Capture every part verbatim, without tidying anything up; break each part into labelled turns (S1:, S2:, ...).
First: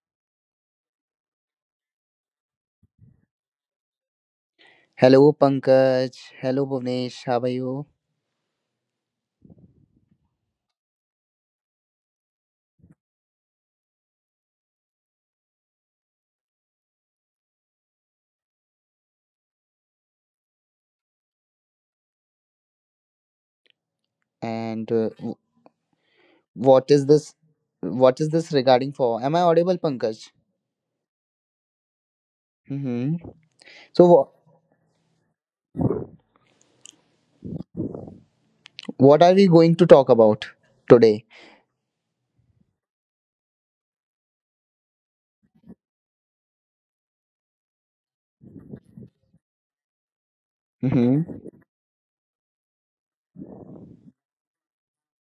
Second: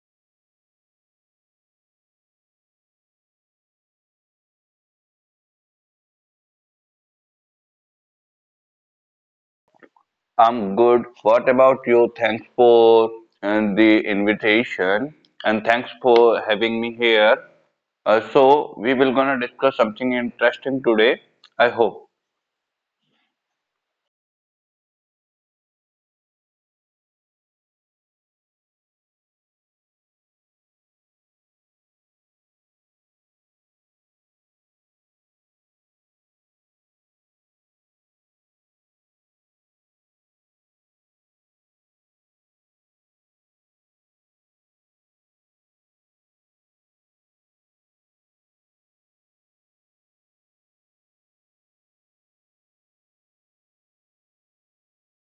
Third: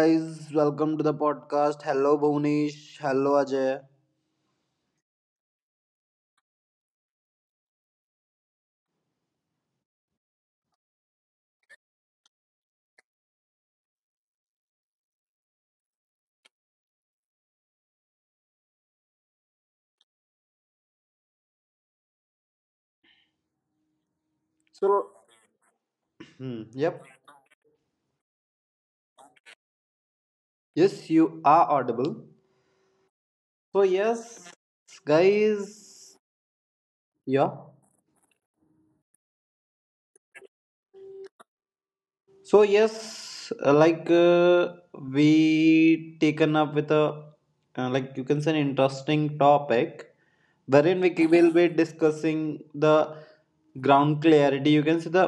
S1: guys, welcome to the podcast. Hello Bhunesh, hello Ajay.
S2: Hello, Pankaj. Hello, Bhuvnesh. How are you?
S3: I'm good. What about you? Thanks for uh, the invitation and thanks for having me here. Uh, so we will gonna discuss something interesting today. I hope.
S2: And uh,
S1: So,
S2: w-
S1: hmm,
S2: what
S1: yep,
S2: is this? What is this regarding for? Am I audible, Pankaj?
S1: yes, you are audible.
S2: Mm-hmm.
S1: So,
S2: So, wha
S1: yes, guys, yeah.
S2: what are we going to talk about today?
S1: So yes, uh, like uh, we taken up with a uh, like you can say an interesting topic, wherein we ki- will
S2: Mm-hmm.
S1: be discussing the ground clarity. You can see the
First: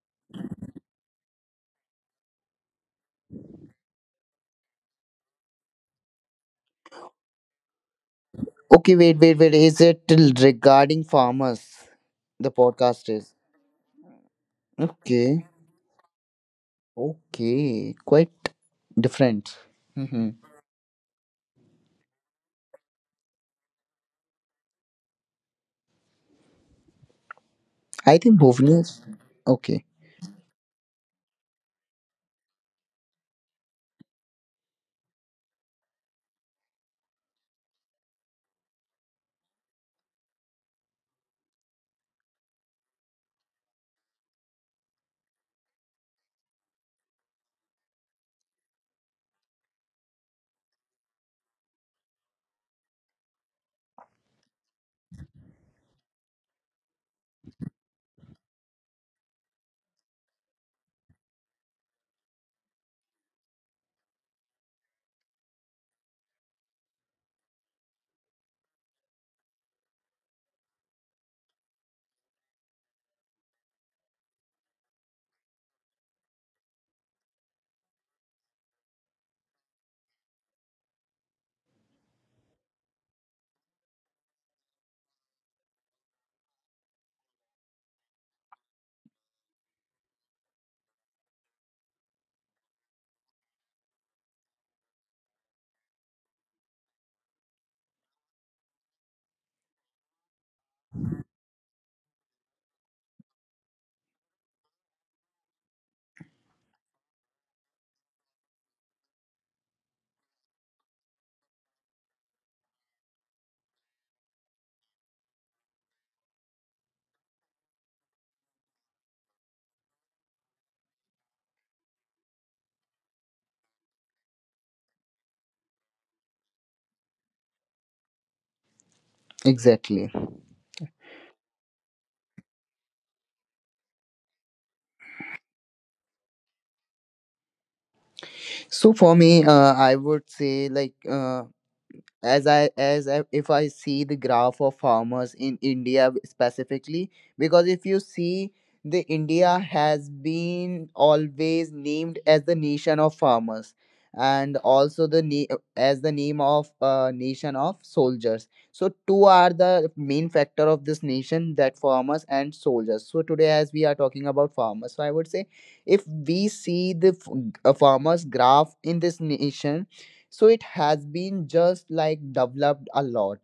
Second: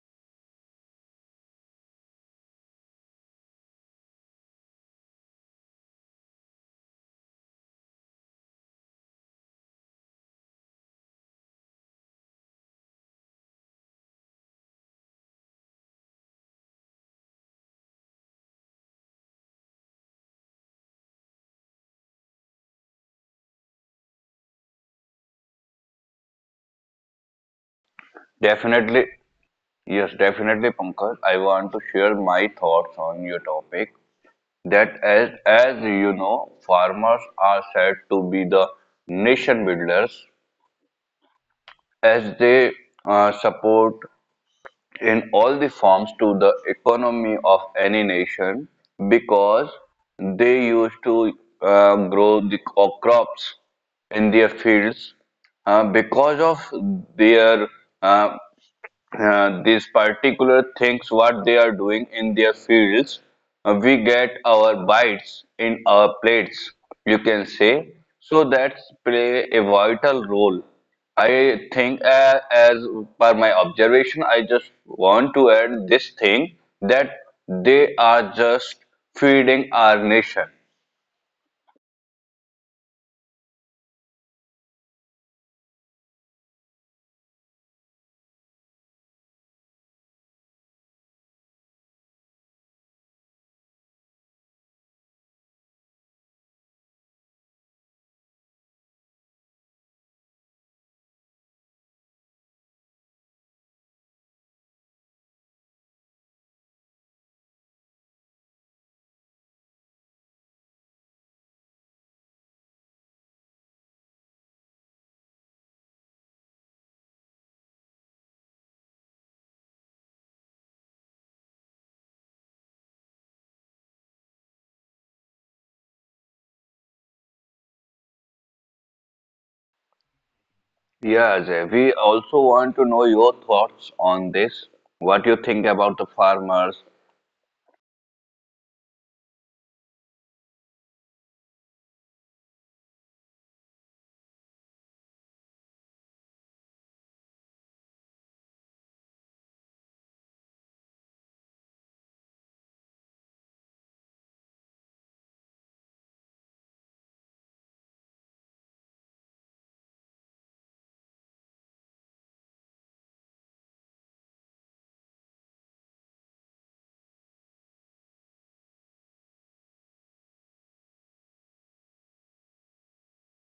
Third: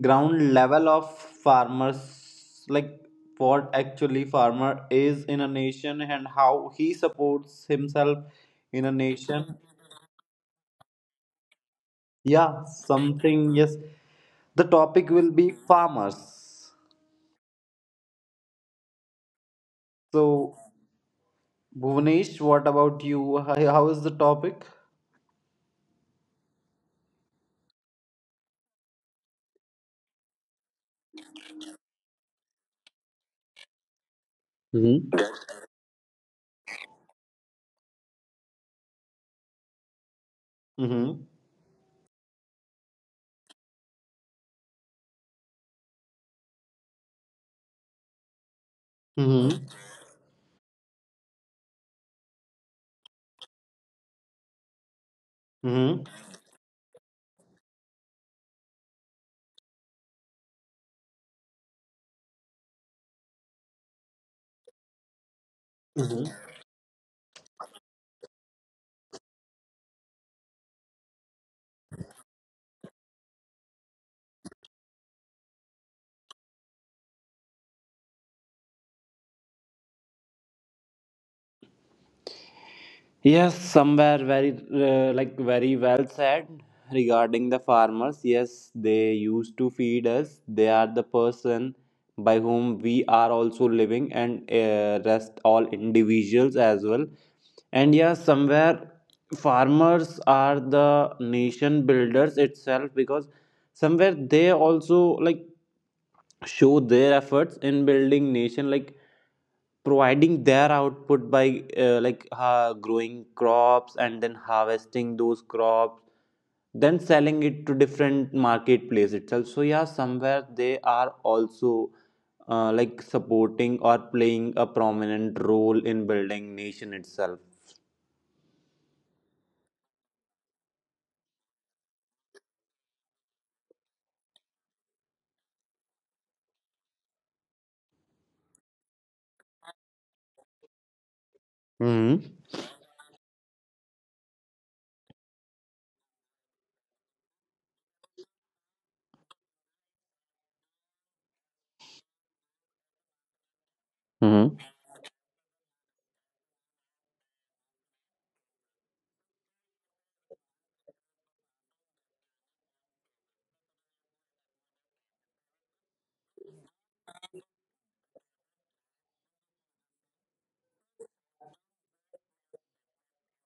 S1: ground level of farmers, like what actually farmer is in a nation and how he supports himself in a
S2: Okay, wait, wait, wait.
S1: nation.
S2: Is it till regarding farmers? The
S1: Yeah,
S2: podcast is.
S1: something yes. The topic will
S2: Okay.
S1: be farmers.
S2: Okay. Quite different. Mm-hmm.
S1: So Bhuvnesh, what about you? Hi- How is the topic?
S2: I think Bhuvnesh.
S3: Definitely,
S2: Okay.
S3: yes, definitely, Pankaj. I want to share my thoughts on your topic. That
S1: Hmm
S3: as as you know, farmers are said to be the nation builders
S1: Mm-hmm.
S3: as they uh, support in all the forms to the economy of any nation
S1: Mm-hmm.
S3: because they used to uh, grow the co- crops in their fields uh,
S1: Mm-hmm.
S3: because of their uh, uh, these particular things what they are doing in their fields uh, we get our bites in our
S1: Mm-hmm.
S3: plates you can say so that play a vital role i think uh, as per my observation I just want to add this thing that they are just feeding our nation.
S1: Yes, somewhere very uh, like very well said regarding the farmers. Yes, they used to feed us. They are the person by whom we are also living, and uh, rest all individuals as well. And yes, somewhere farmers are the nation builders itself because somewhere they also like show their efforts in building nation like providing their output by uh, like uh, growing crops and then harvesting those crops, then selling it to different marketplace itself. So yeah, somewhere they are also uh, like supporting or playing a prominent role in building nation itself.
S2: Exactly.
S3: Yeah, Ajay, we also want to know your thoughts on this. What you think about the farmers?
S2: So for me, uh, I would say like uh,
S1: Mm-hmm.
S2: as i as I, if I see the graph of farmers in india specifically, because if you see, the india has been always named as the nation of farmers,
S1: Mm-hmm.
S2: and also the na- as the name of uh, nation of soldiers. So two are the main factor of this nation, that farmers and soldiers. So today, as we are talking about farmers, so I would say, if we see the f- uh, farmers graph in this nation, so it has been just like developed a lot,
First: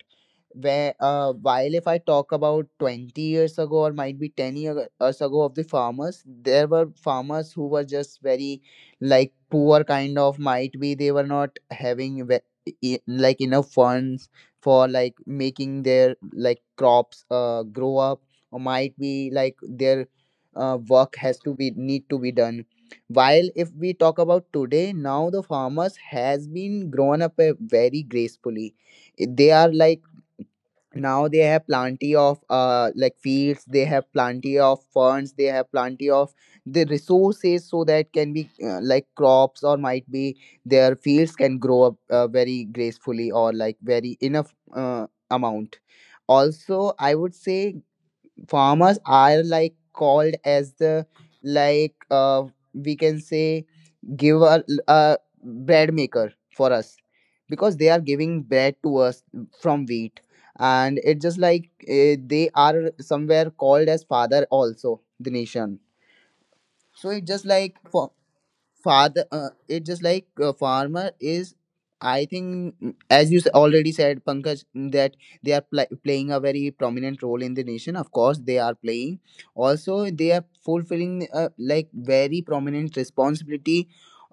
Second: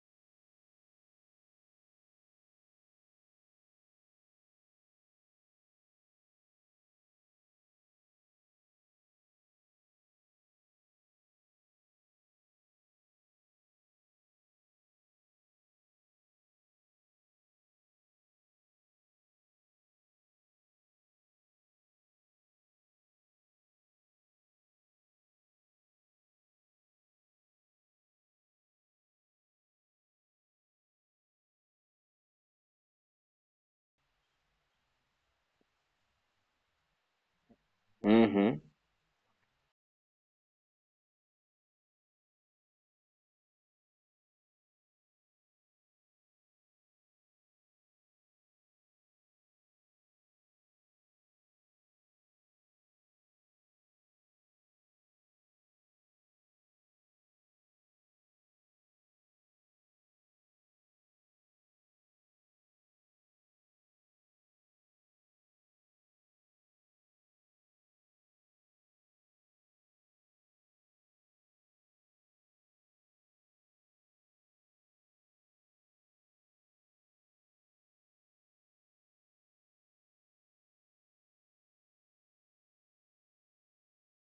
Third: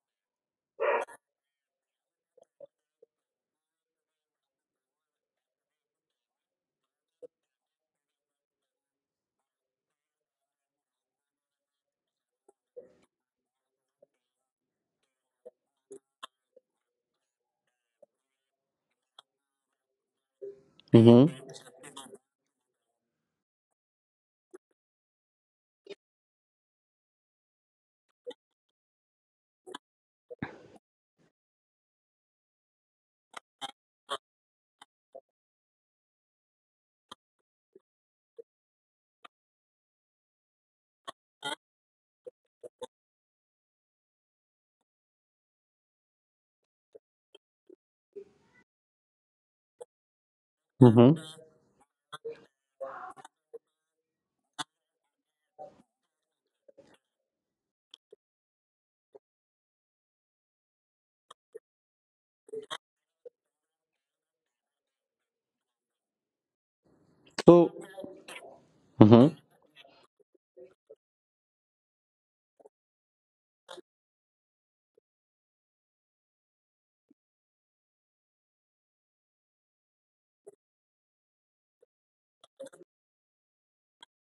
S2: where uh, while if I talk about twenty years ago or might be ten year- years ago of the farmers, there were farmers who were just very like poor kind of, might be they were not having ve- e- like enough funds for like making their like crops uh, grow up, or might be like their uh, work
S1: Mm-hmm.
S2: has to be need to be done. While if we talk about today, now the farmers has been grown up uh, very gracefully. They are like, now they have plenty of uh like fields, they have plenty of funds, they have plenty of the resources, so that can be
S3: Hmm
S2: uh, like crops, or might be their fields can grow up uh, very gracefully or like very enough uh, amount. Also, I would say farmers are like called as the
S1: Mm-hmm.
S2: like uh we can say give a, a bread maker for us, because they are giving bread to us from wheat. And it's just like uh, they are somewhere called as father also the nation. So it's just like
S1: So.
S2: for father,
S1: Mm-hmm.
S2: uh, it's just like uh, farmer is, I think mm, as you s- already said, Pankaj, mm, that they are pl- playing a very prominent role in the nation, of course they are playing. Also, they are fulfilling uh, like very prominent responsibility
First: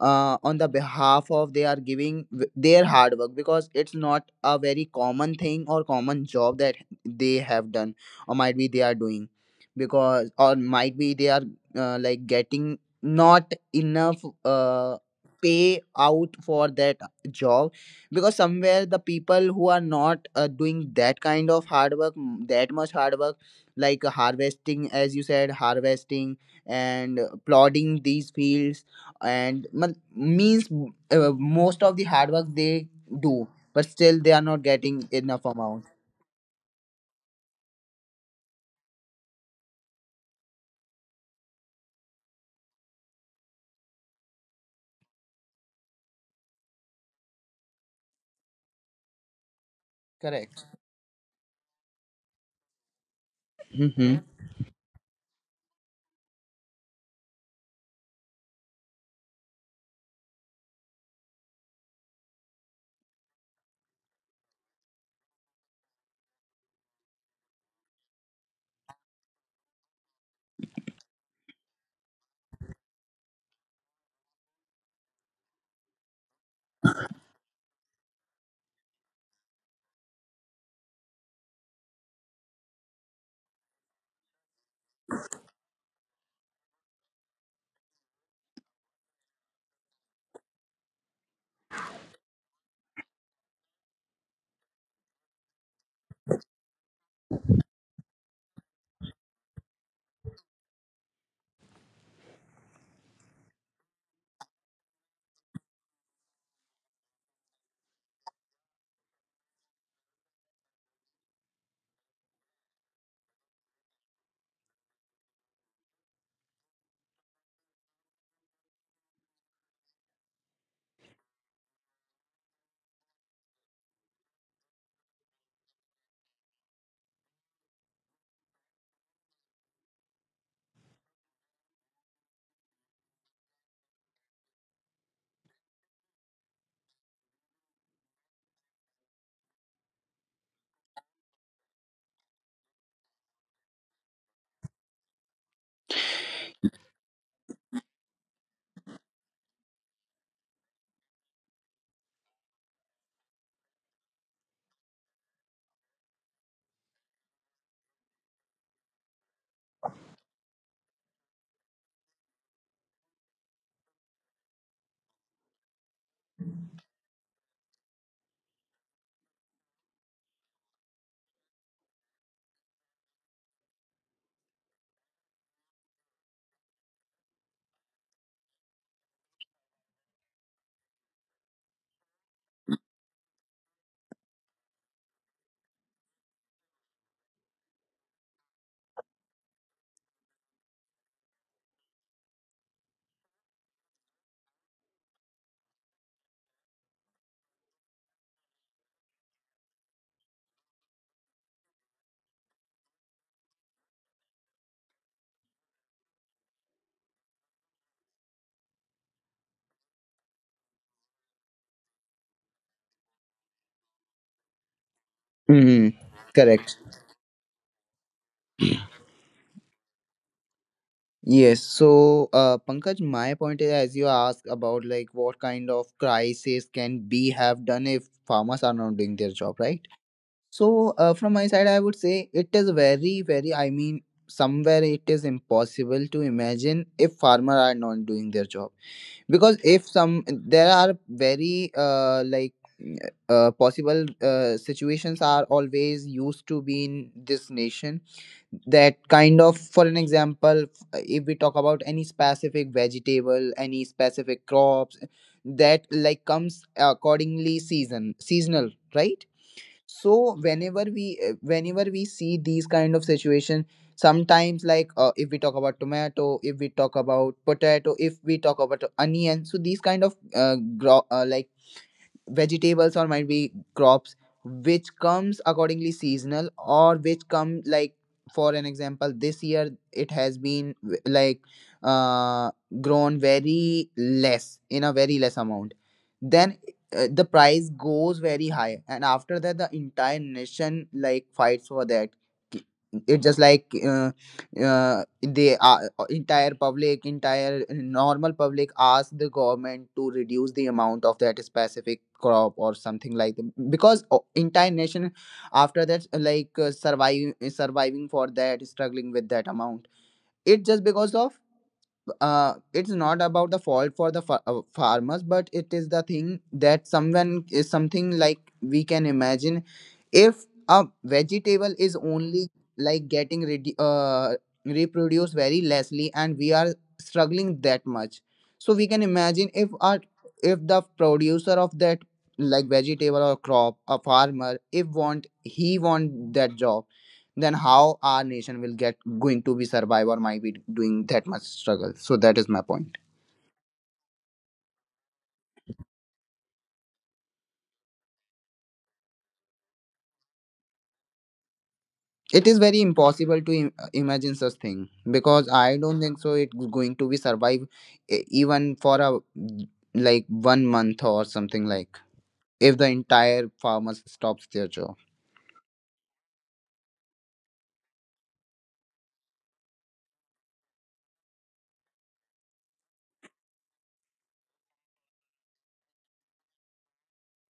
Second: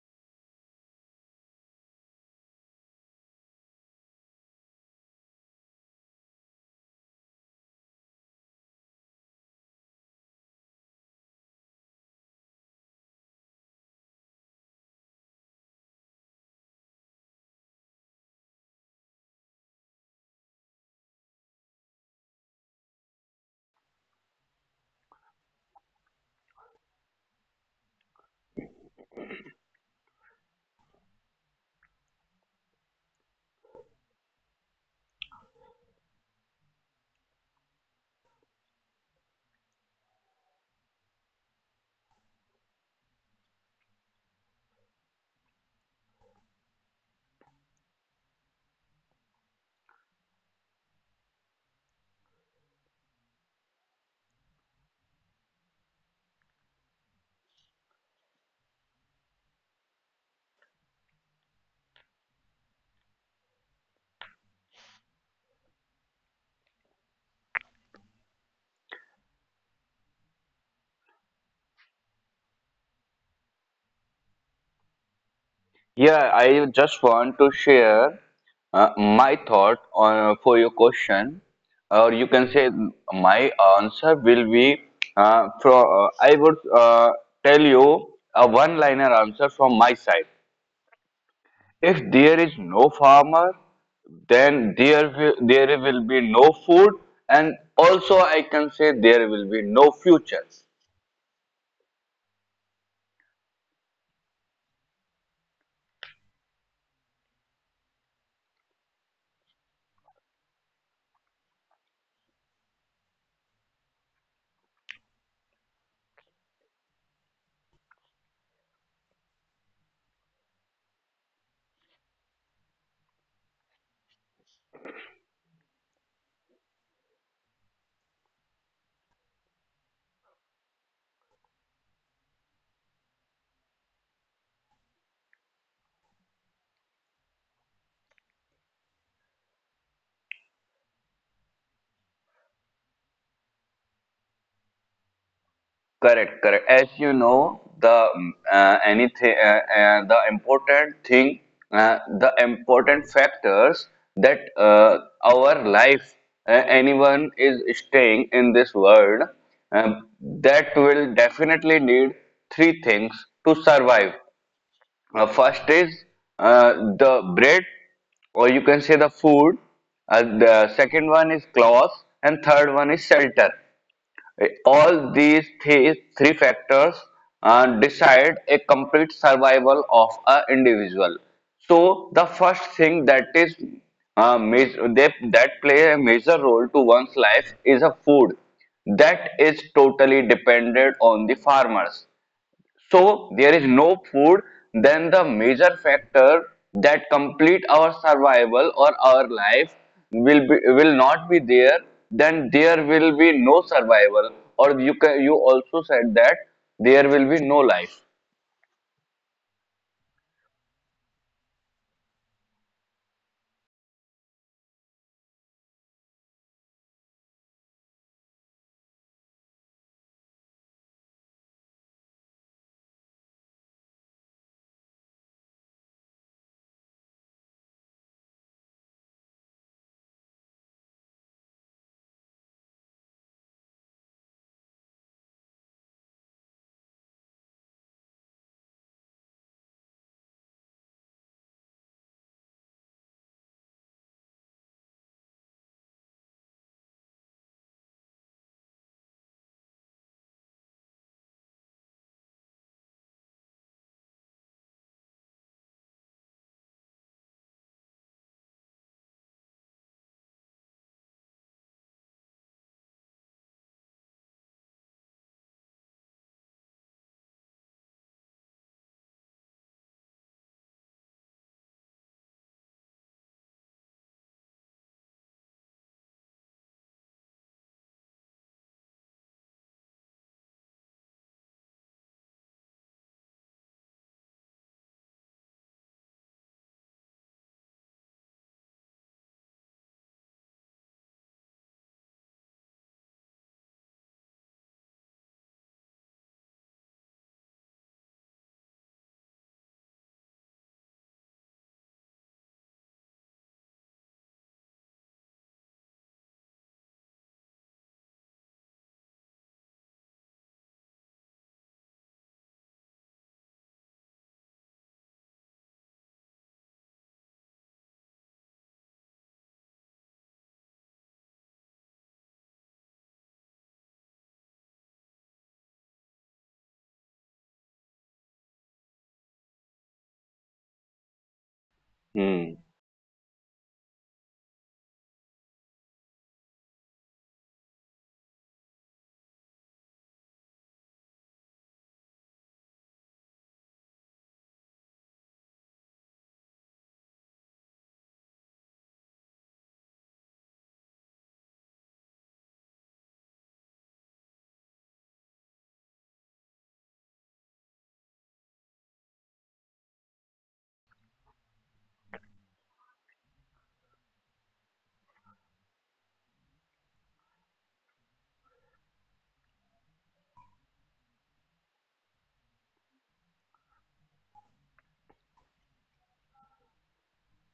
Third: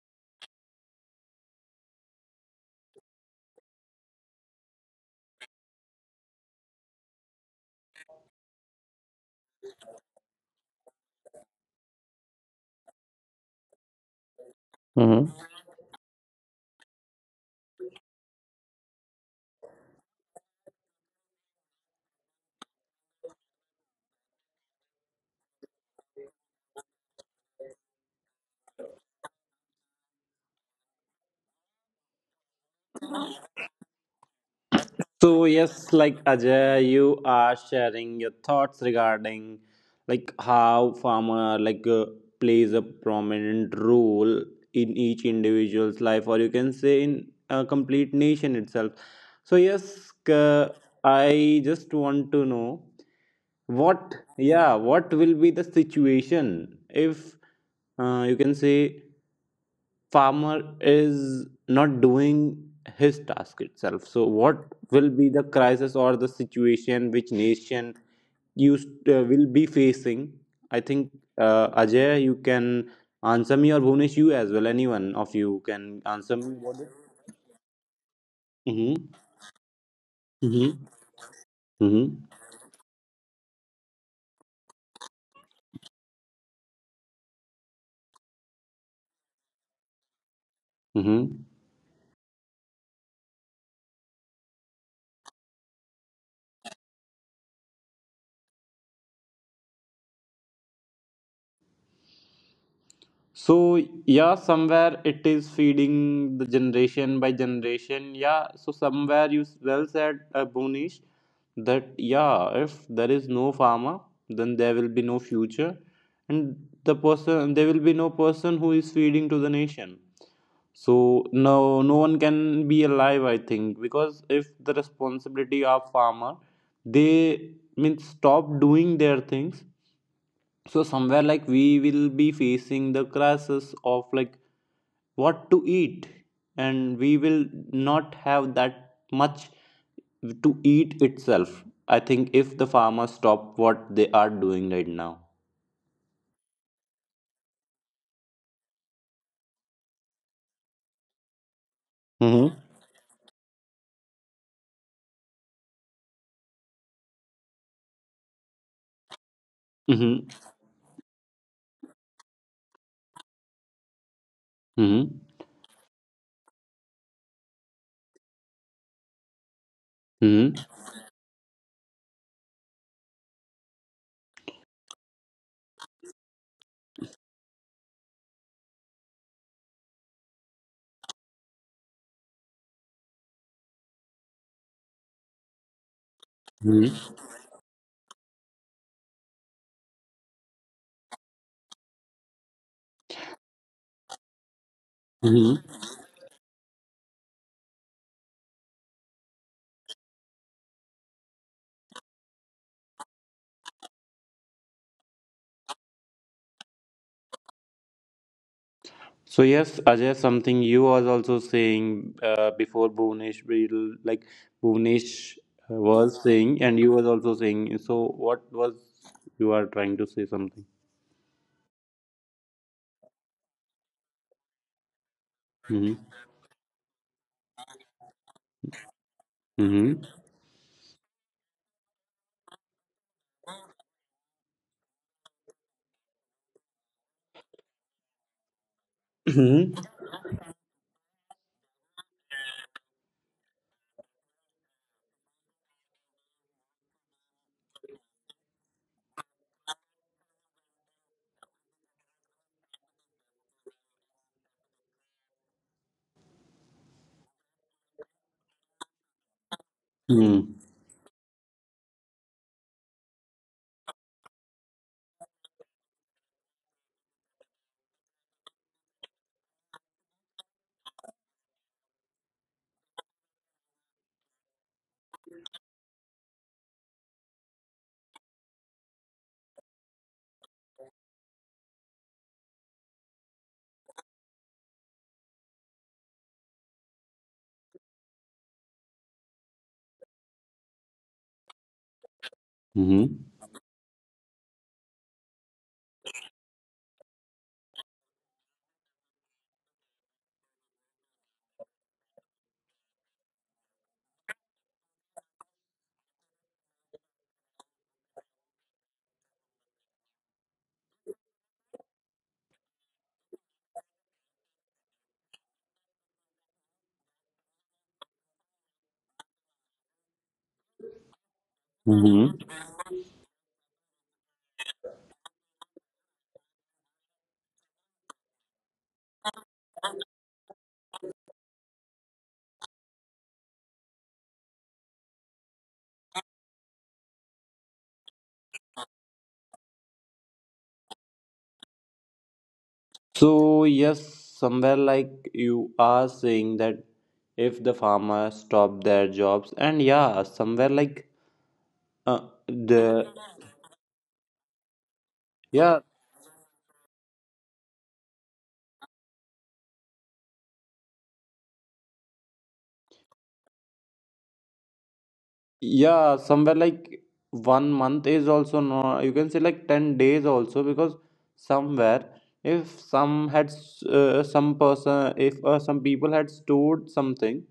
S2: uh, on the behalf of, they are giving w- their hard work, because it's not a very common thing or common job that they have done, or might be they are doing, because, or might be they are uh, like getting not enough uh, pay out for that job. Because somewhere the people who are not uh, doing that kind of hard work, m- that much hard work, like uh, harvesting, as you said, harvesting and uh, plodding these fields, and mal- means uh, most of the hard work they do, but still they are not getting
S1: So
S2: enough amount.
S1: yes, like Ajay, you are sharing your thoughts regarding like how farmer like uh, plays a prominent role in each individual's life, or you can say in a complete nation itself. So yes,
S2: Correct.
S1: uh, I just want to know what
S2: Mm-hmm.
S1: yeah what will be the situation if uh, you can say farmer is not doing his task itself, so what will be the crisis or the situation which nation used uh, will be facing. I think uh, Ajay, you can answer me, or Bhunesh, you as well. Anyone of you can
S3: Yeah,
S1: answer me
S3: I
S1: about
S3: just
S1: it.
S3: want to share uh,
S1: Mm-hmm.
S3: my thought on for your
S1: Mm-hmm.
S3: question, or
S1: Mm-hmm.
S3: you can say my answer will be uh, from uh, I would uh, tell you a one-liner answer from my side.
S1: Mm-hmm.
S3: If there is no farmer, then there will, there will be no food, and also I can say there will be no future.
S1: So yeah, somewhere it is feeding the generation by generation. Yeah, so somewhere you s- well said, uh, Bonish, that yeah, if there is no farmer, then there will be no future, and the person there will be no person who is feeding to the nation. So no, no one can be alive, I think, because if the responsibility of farmer, they mean stop doing their things, so somewhere like we will be facing the crisis of like what to eat, and we will not have that much to eat itself, I think, if the farmers stop what they are doing right now.
S3: Correct, correct. As you know, the mm, uh, anything, uh, uh, the important thing, uh, the
S1: Mm-hmm.
S3: important factors that uh, our life, uh, anyone is staying in this world,
S1: Mm-hmm.
S3: um, that will definitely need three things to survive. Uh, first is uh, the bread, or you can say the food. Uh,
S1: Mm-hmm.
S3: the second one is clothes, and third one is shelter. Eh, All these three, three factors uh, decide a complete survival of an individual. So the first thing that is uh, ma- they, that play a major role to one's life is a food that is totally dependent on the farmers. So there is no food, then the major
S1: Mm-hmm.
S3: factor that complete our survival or our life will be, will not be there. Then there will be no survival, or you can, you also said that there will be no life.
S1: So yes, Ajay, something you was also saying uh, before Bhuvnesh, will- like Bhuvnesh
S2: Mm-hmm.
S1: was saying, and
S2: Correct.
S1: you was also saying. So what was you are trying to say something?
S2: Yes, so uh, Pankaj, my point is, as you ask about like what kind of
S1: Hmm.
S2: crisis can be have done if farmers are not doing their job, right?
S1: Hmm.
S2: So uh, from my side, I would say it is very, very. I mean, somewhere it is impossible to imagine if farmer are not doing their job, because
S1: Hmm.
S2: if some, there are very uh, like uh, possible uh, situations are always used to be in this nation, that kind of. For an example, if we talk about any specific vegetable, any specific crops that like comes accordingly season seasonal, right? So
S1: Hmm.
S2: whenever we uh, whenever we see these kind of situation, sometimes like uh, if we talk about tomato, if we talk about potato, if we talk about onion, so these kind of uh, gro- uh, like vegetables or might be crops which comes accordingly seasonal or which come like, for an example, this year it has been w- like uh, grown very less in a very less amount, then uh, the price goes very high, and after that the entire nation like fights for that. It's
S1: Hmm.
S2: just like uh, uh, the uh, entire public, entire normal public ask the government to reduce the amount of that specific crop or something like that, because o- entire nation after that like uh, survive surviving for that, struggling with that amount. It's just because of uh, it's not about the fault for the fa- uh, farmers, but it is the thing that someone is something like we can imagine, if a vegetable is
S1: Hmm.
S2: only like getting redu- uh, reproduced very lessly and we are struggling that much. So we can imagine if our, if the producer of that like vegetable or crop, a farmer, if want he want that job, then how our nation will get going to be survive or might be doing that much struggle. So that is my point.
S1: So yes, somewhere like you are saying that if the farmers stop their jobs, and yeah, somewhere like uh,
S2: It is very
S1: the
S2: impossible to Im- imagine such thing, because
S1: yeah
S2: I don't think so it's going to be survive e- even for a like one month or something, like if the entire farmers stops their job.
S1: yeah, somewhere like one month is also no, you can say like ten days also, because somewhere if some had s- uh, some person, if uh, some people had stored something,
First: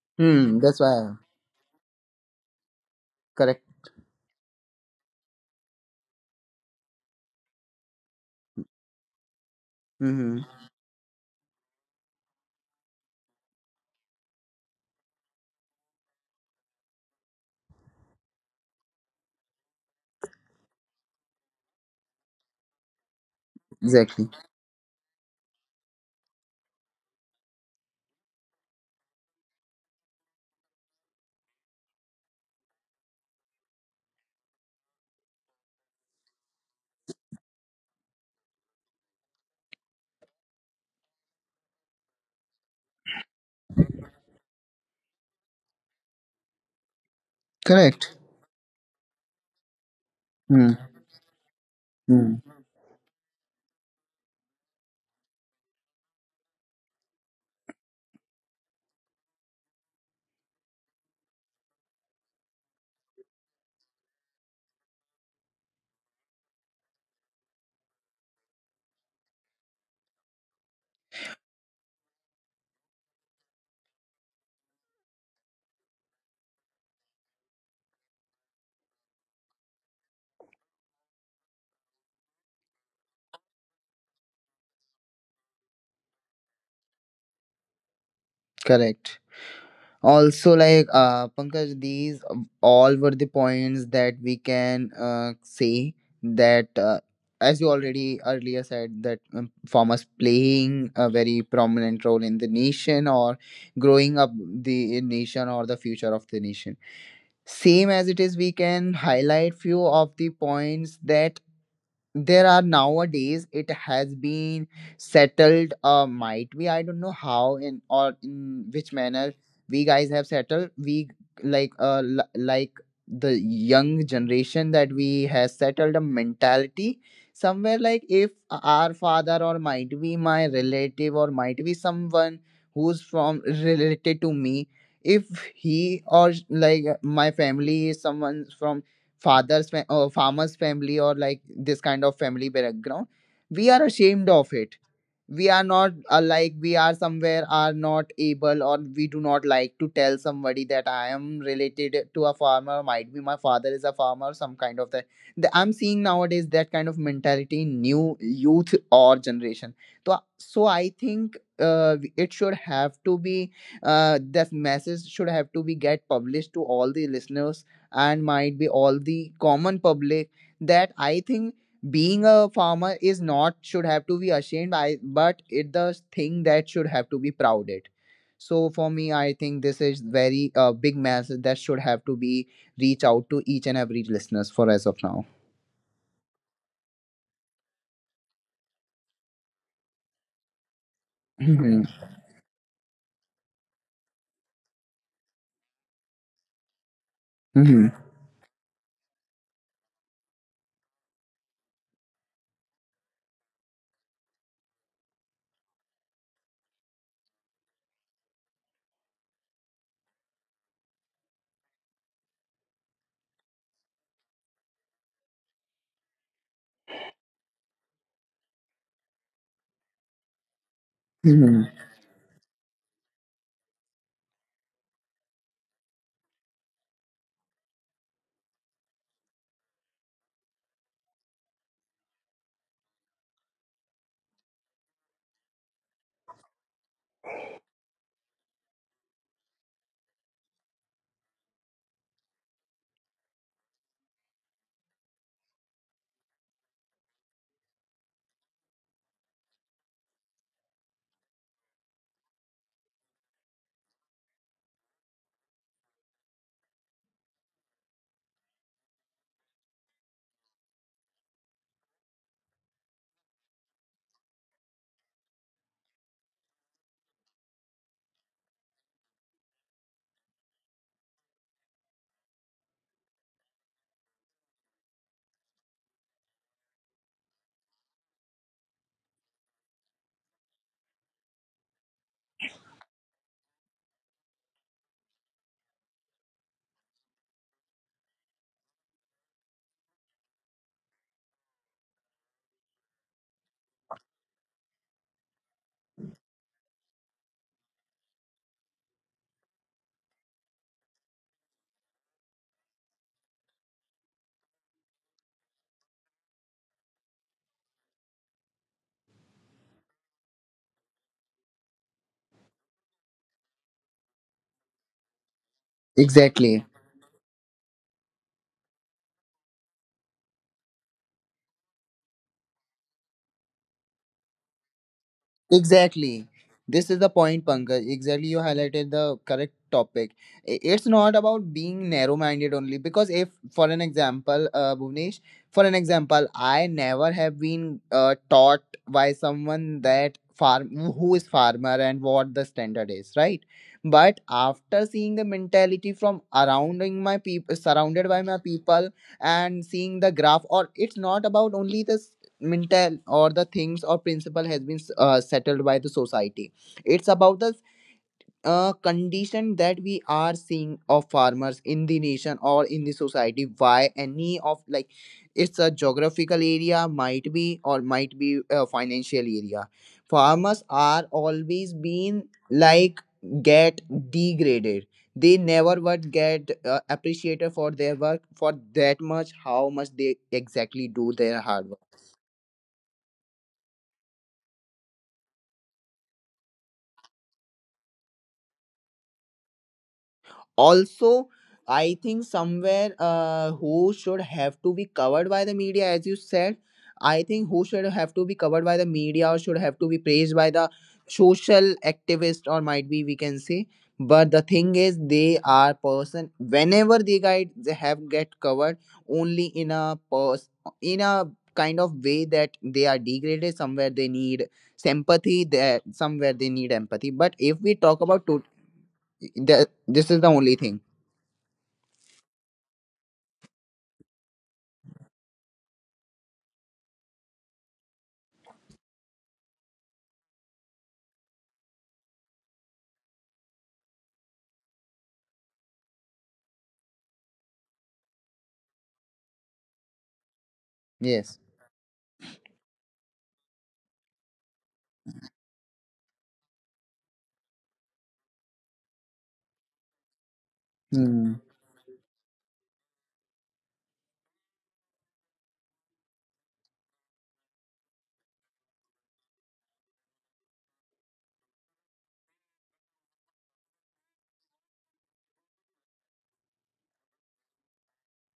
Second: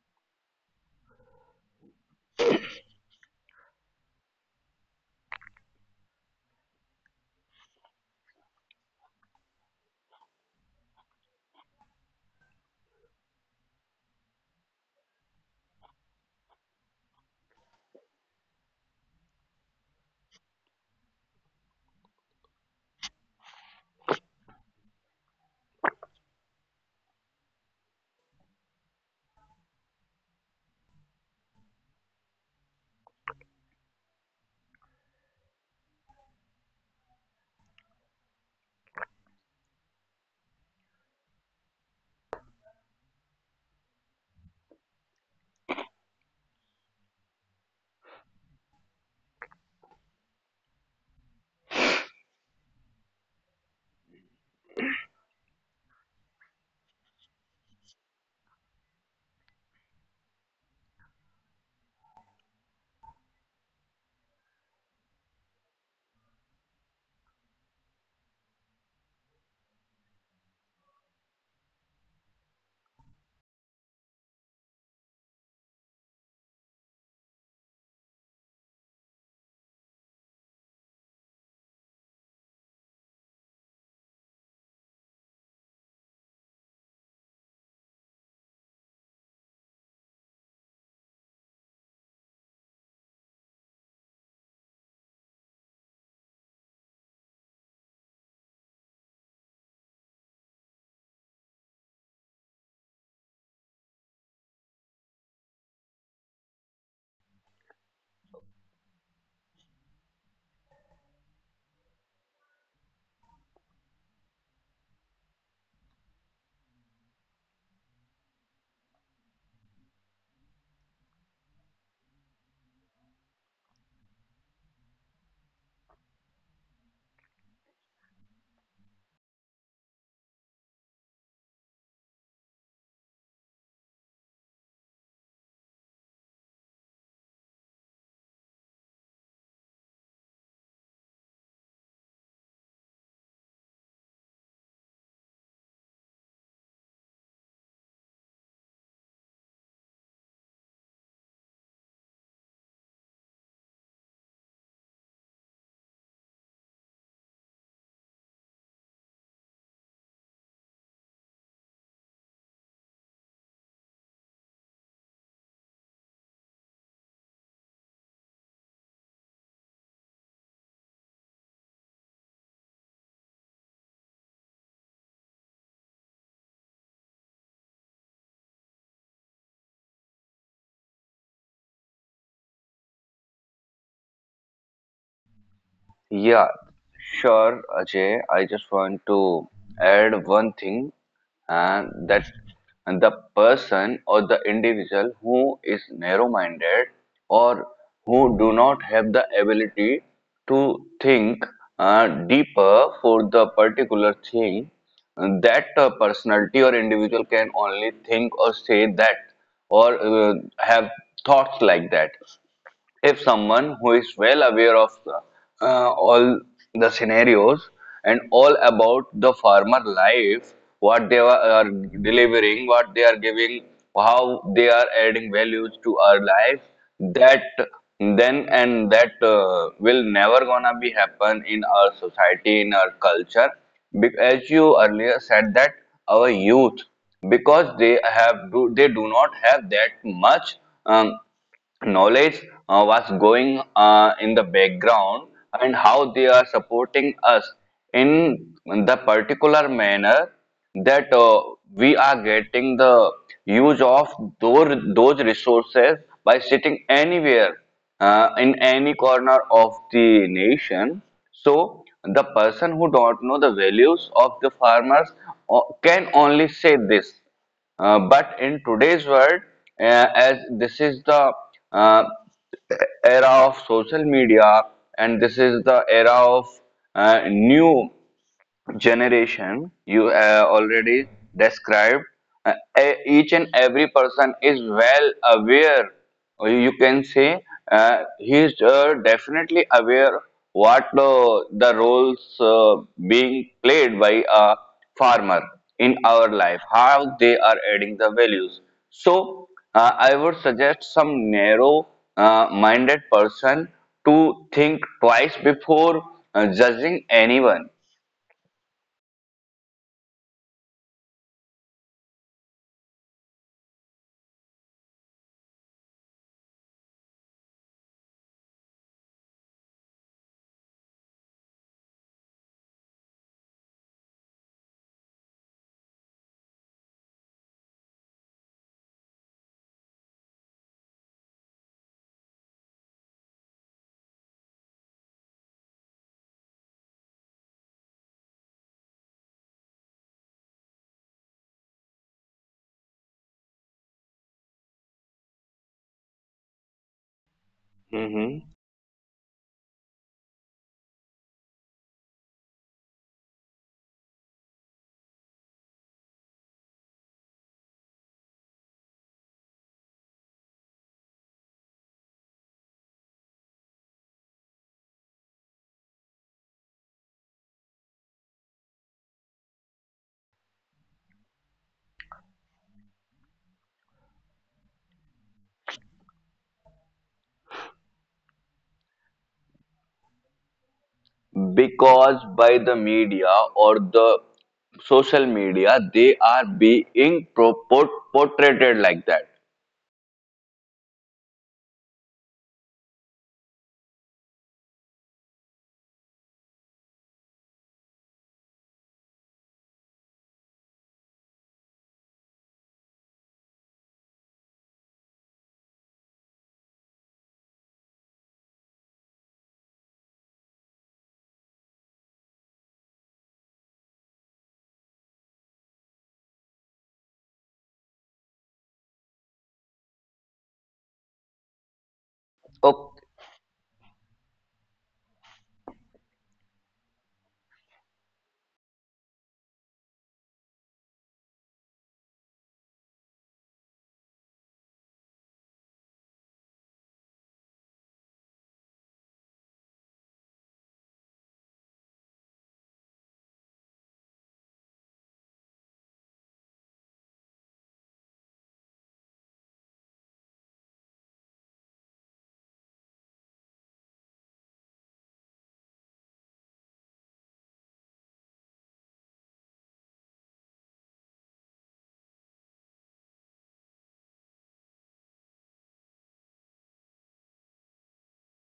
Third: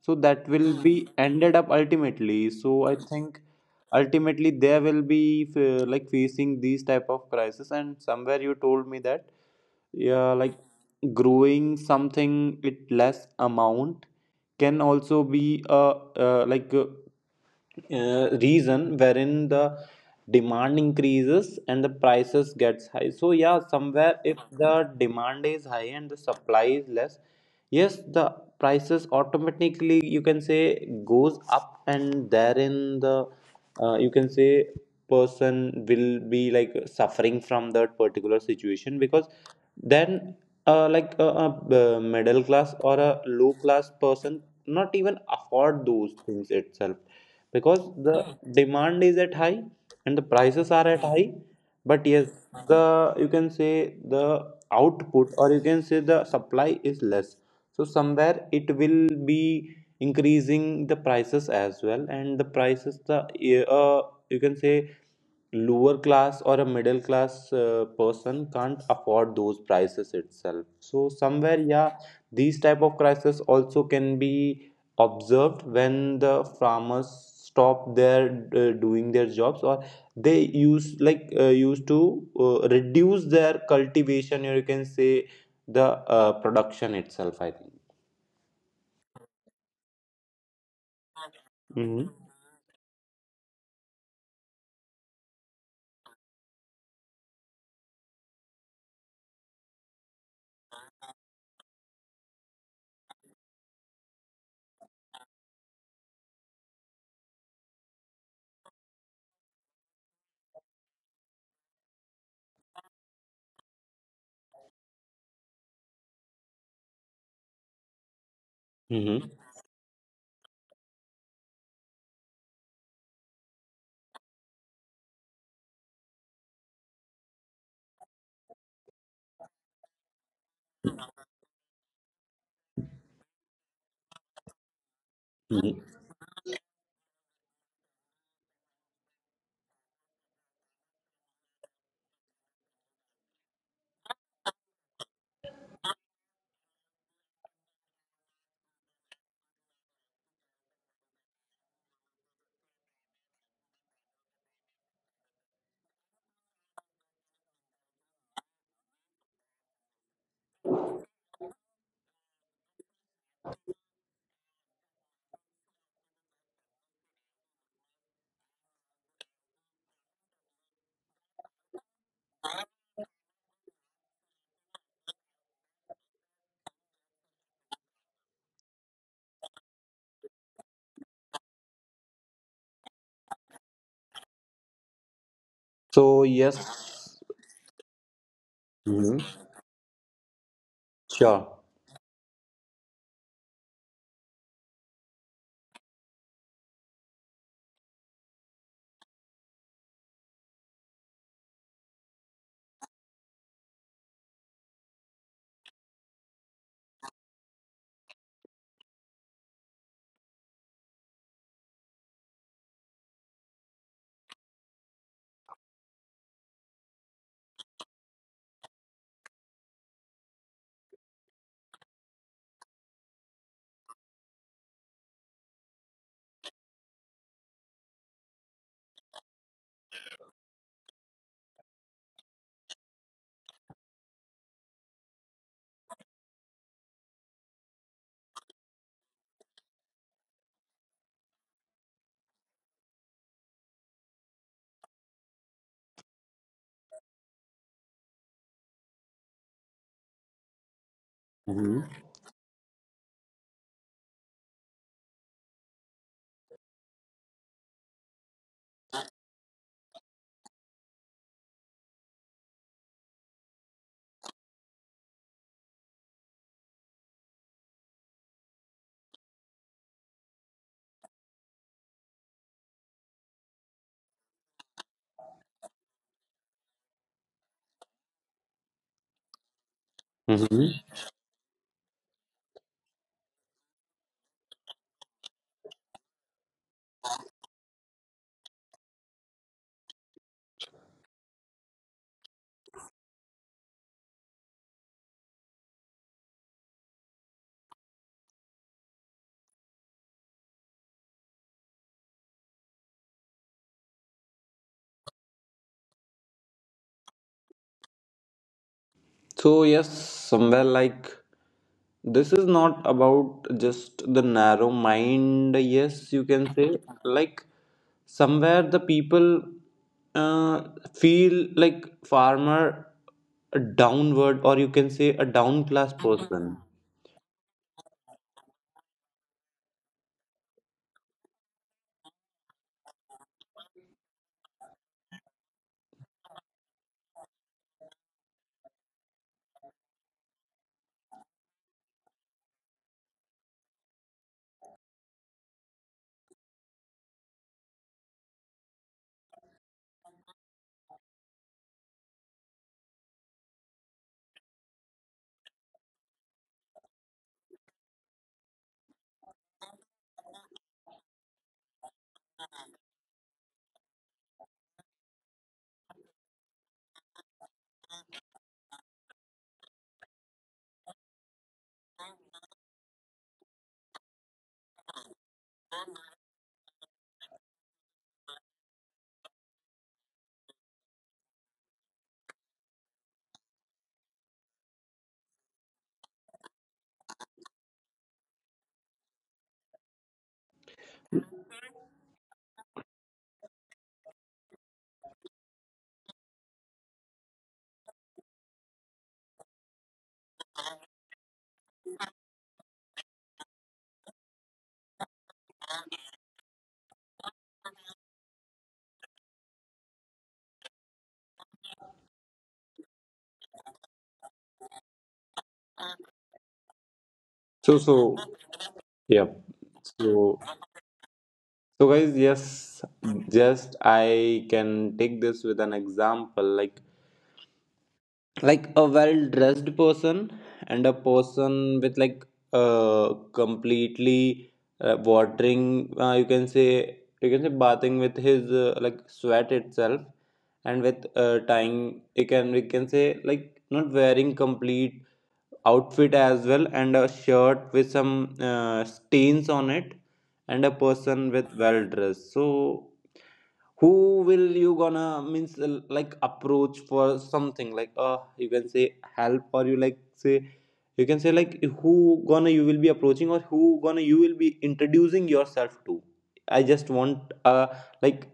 S1: so that
S2: Hmm,
S1: will
S2: that's
S1: Hmm. be
S2: why.
S1: ended up ultimately, so I think
S2: Correct.
S1: ultimately there will be f- like facing these type of crisis. And somewhere you told me that yeah,
S2: Hmm.
S1: like growing something with less amount can also be a uh, like uh, reason wherein the demand increases and the prices gets high. So yeah, somewhere
S2: Exactly.
S1: if the demand is high and the supply is less, yes the prices automatically you can say goes up, and therein the uh, you can say person will be like suffering from that particular situation, because then uh, like a, a uh, middle class or a low class person not even afford those things itself, because
S2: Correct.
S1: the demand is at high and the prices
S2: Hmm.
S1: are at high. But yes,
S2: Hmm.
S1: the you can say the output, or you can say the supply is less, so somewhere it will be increasing the prices as well, and the prices the uh, you can say lower class or a middle class uh, person can't afford those prices itself. So somewhere yeah, these type of crises also can be observed when the farmers stop their uh, doing their jobs, or they use like uh, used to uh, reduce their cultivation, or you can say the uh, production itself, I think.
S2: Correct. Also, like uh, Pankaj,
S1: Mm-hmm.
S2: these um, all were the points that we can uh, say that, uh, as you already earlier said, that um, farmers playing a very prominent role in the nation, or growing up the nation or the future of the nation. Same as it is, we can highlight few of the points that there are nowadays, it has been settled, uh might be I don't know how, in or in which
S1: Mm-hmm.
S2: manner we guys have settled. We like uh l- like the young generation, that we has settled a mentality somewhere like, if our father or might be my relative or might be someone who's from related to me, if
S1: Mm-hmm.
S2: he or like my family is someone from father's fa- uh, farmer's family or like this kind of family background, we are ashamed of it. We are not uh, like, we are somewhere are not able, or we do not like to tell somebody that I am related to a farmer, might be my father is a farmer, some kind of that. The- I'm seeing nowadays that kind of mentality in new youth or generation. So, so I think uh, it should have to be uh, that message should have to be get published to all the listeners, and might be all the common public, that I think being a farmer is not should have to be ashamed, I but it the thing that should have to be prouded. So for me, I think this is very uh, big message that should have to be reach out to each and every listeners for as of now.
S1: So
S3: Yeah,
S1: yes.
S3: sure, Ajay. I just want
S1: Mm-hmm.
S3: to add one thing,
S1: Sure.
S2: Mhm.
S3: and that's the person or the individual who is narrow-minded or
S2: Mhm.
S3: who do not have the ability to think uh, deeper for the particular thing. And that uh, personality or individual can only think or say that or uh, have thoughts like that. If someone who is well aware of the, uh, all the scenarios and all about the farmer life, what they are
S2: Mhm.
S3: delivering, what they are giving, how they are adding values to our life, that then and that uh, will never gonna be happen in our society in our culture. Be- as you earlier said that our youth, because they have do, they do not have that much um, knowledge uh, was going uh, in the background, and how they are supporting us in the particular manner, that uh,
S1: Mm-hmm.
S3: we are getting the use of those, those resources by sitting anywhere uh, in any corner of the nation. So the person who don't know the values of the farmers uh, can only say this, uh, but in today's world, uh, as this is the uh, era of social media, and this is the era of uh, new generation you uh,
S1: Mm-hmm.
S3: already described, uh, e- each and every person is well aware, or you can say uh, he is uh, definitely aware what uh, the roles uh, being played by a farmer in our life, how they are adding the values. So uh, I would suggest some narrow uh, minded person to think twice before uh, judging anyone,
S1: So yes, somewhere like this is not about just the narrow mind, yes you can
S2: Exactly.
S1: say, like somewhere the people uh, feel like farmer a downward, or you can say a down class
S2: Exactly.
S1: person.
S2: This is the point, Pankaj. Exactly, you highlighted the correct topic. I- It's not about being narrow-minded only. Because if, for an example, uh, Bhuvnesh, for an example, I never have been uh, taught by someone that farm, who is farmer and what the standard is, right? But after seeing the mentality from surrounding my people, surrounded by my people, and seeing the graph, or it's not about only this mental or the things or principle has been uh, settled by the society. It's about the uh, condition that we are seeing of farmers in the nation or in the society. Why any of like, it's a geographical area, might be, or might be a financial area, farmers are always been like get degraded. They never would get uh, appreciated for their work, for that much how much they exactly do their hard work.
S3: because by the media or the social media they are being pro- portrayed like that.
S2: Also, I think somewhere uh, who should have to be covered by the media, as you said, I think who should have to be covered by the media or should have to be praised by the social activist, or might be we can say, but the thing is they are person whenever they guide they have get covered only in a pers- in a kind of way that they are degraded, somewhere they need sympathy, there somewhere they need empathy. But if we
S1: So
S2: talk
S1: so
S2: about to-
S1: yeah,
S2: the, this is the
S1: so
S2: only thing.
S1: so guys, yes,
S3: Oh,
S1: just I can take this with an example like like a well dressed person and a person with like uh completely uh, watering, uh, you can say you can say bathing with his uh, like sweat itself, and with
S2: Yes.
S1: uh, tying, you can we can say like not wearing complete outfit as well, and a shirt with some uh, stains on it, and a person
S2: Hmm.
S1: with well dressed. So who will you gonna means l- like approach for something like uh you can say help, or you like say, you can say like who gonna you will be approaching, or who gonna you will be introducing yourself to? I just want uh like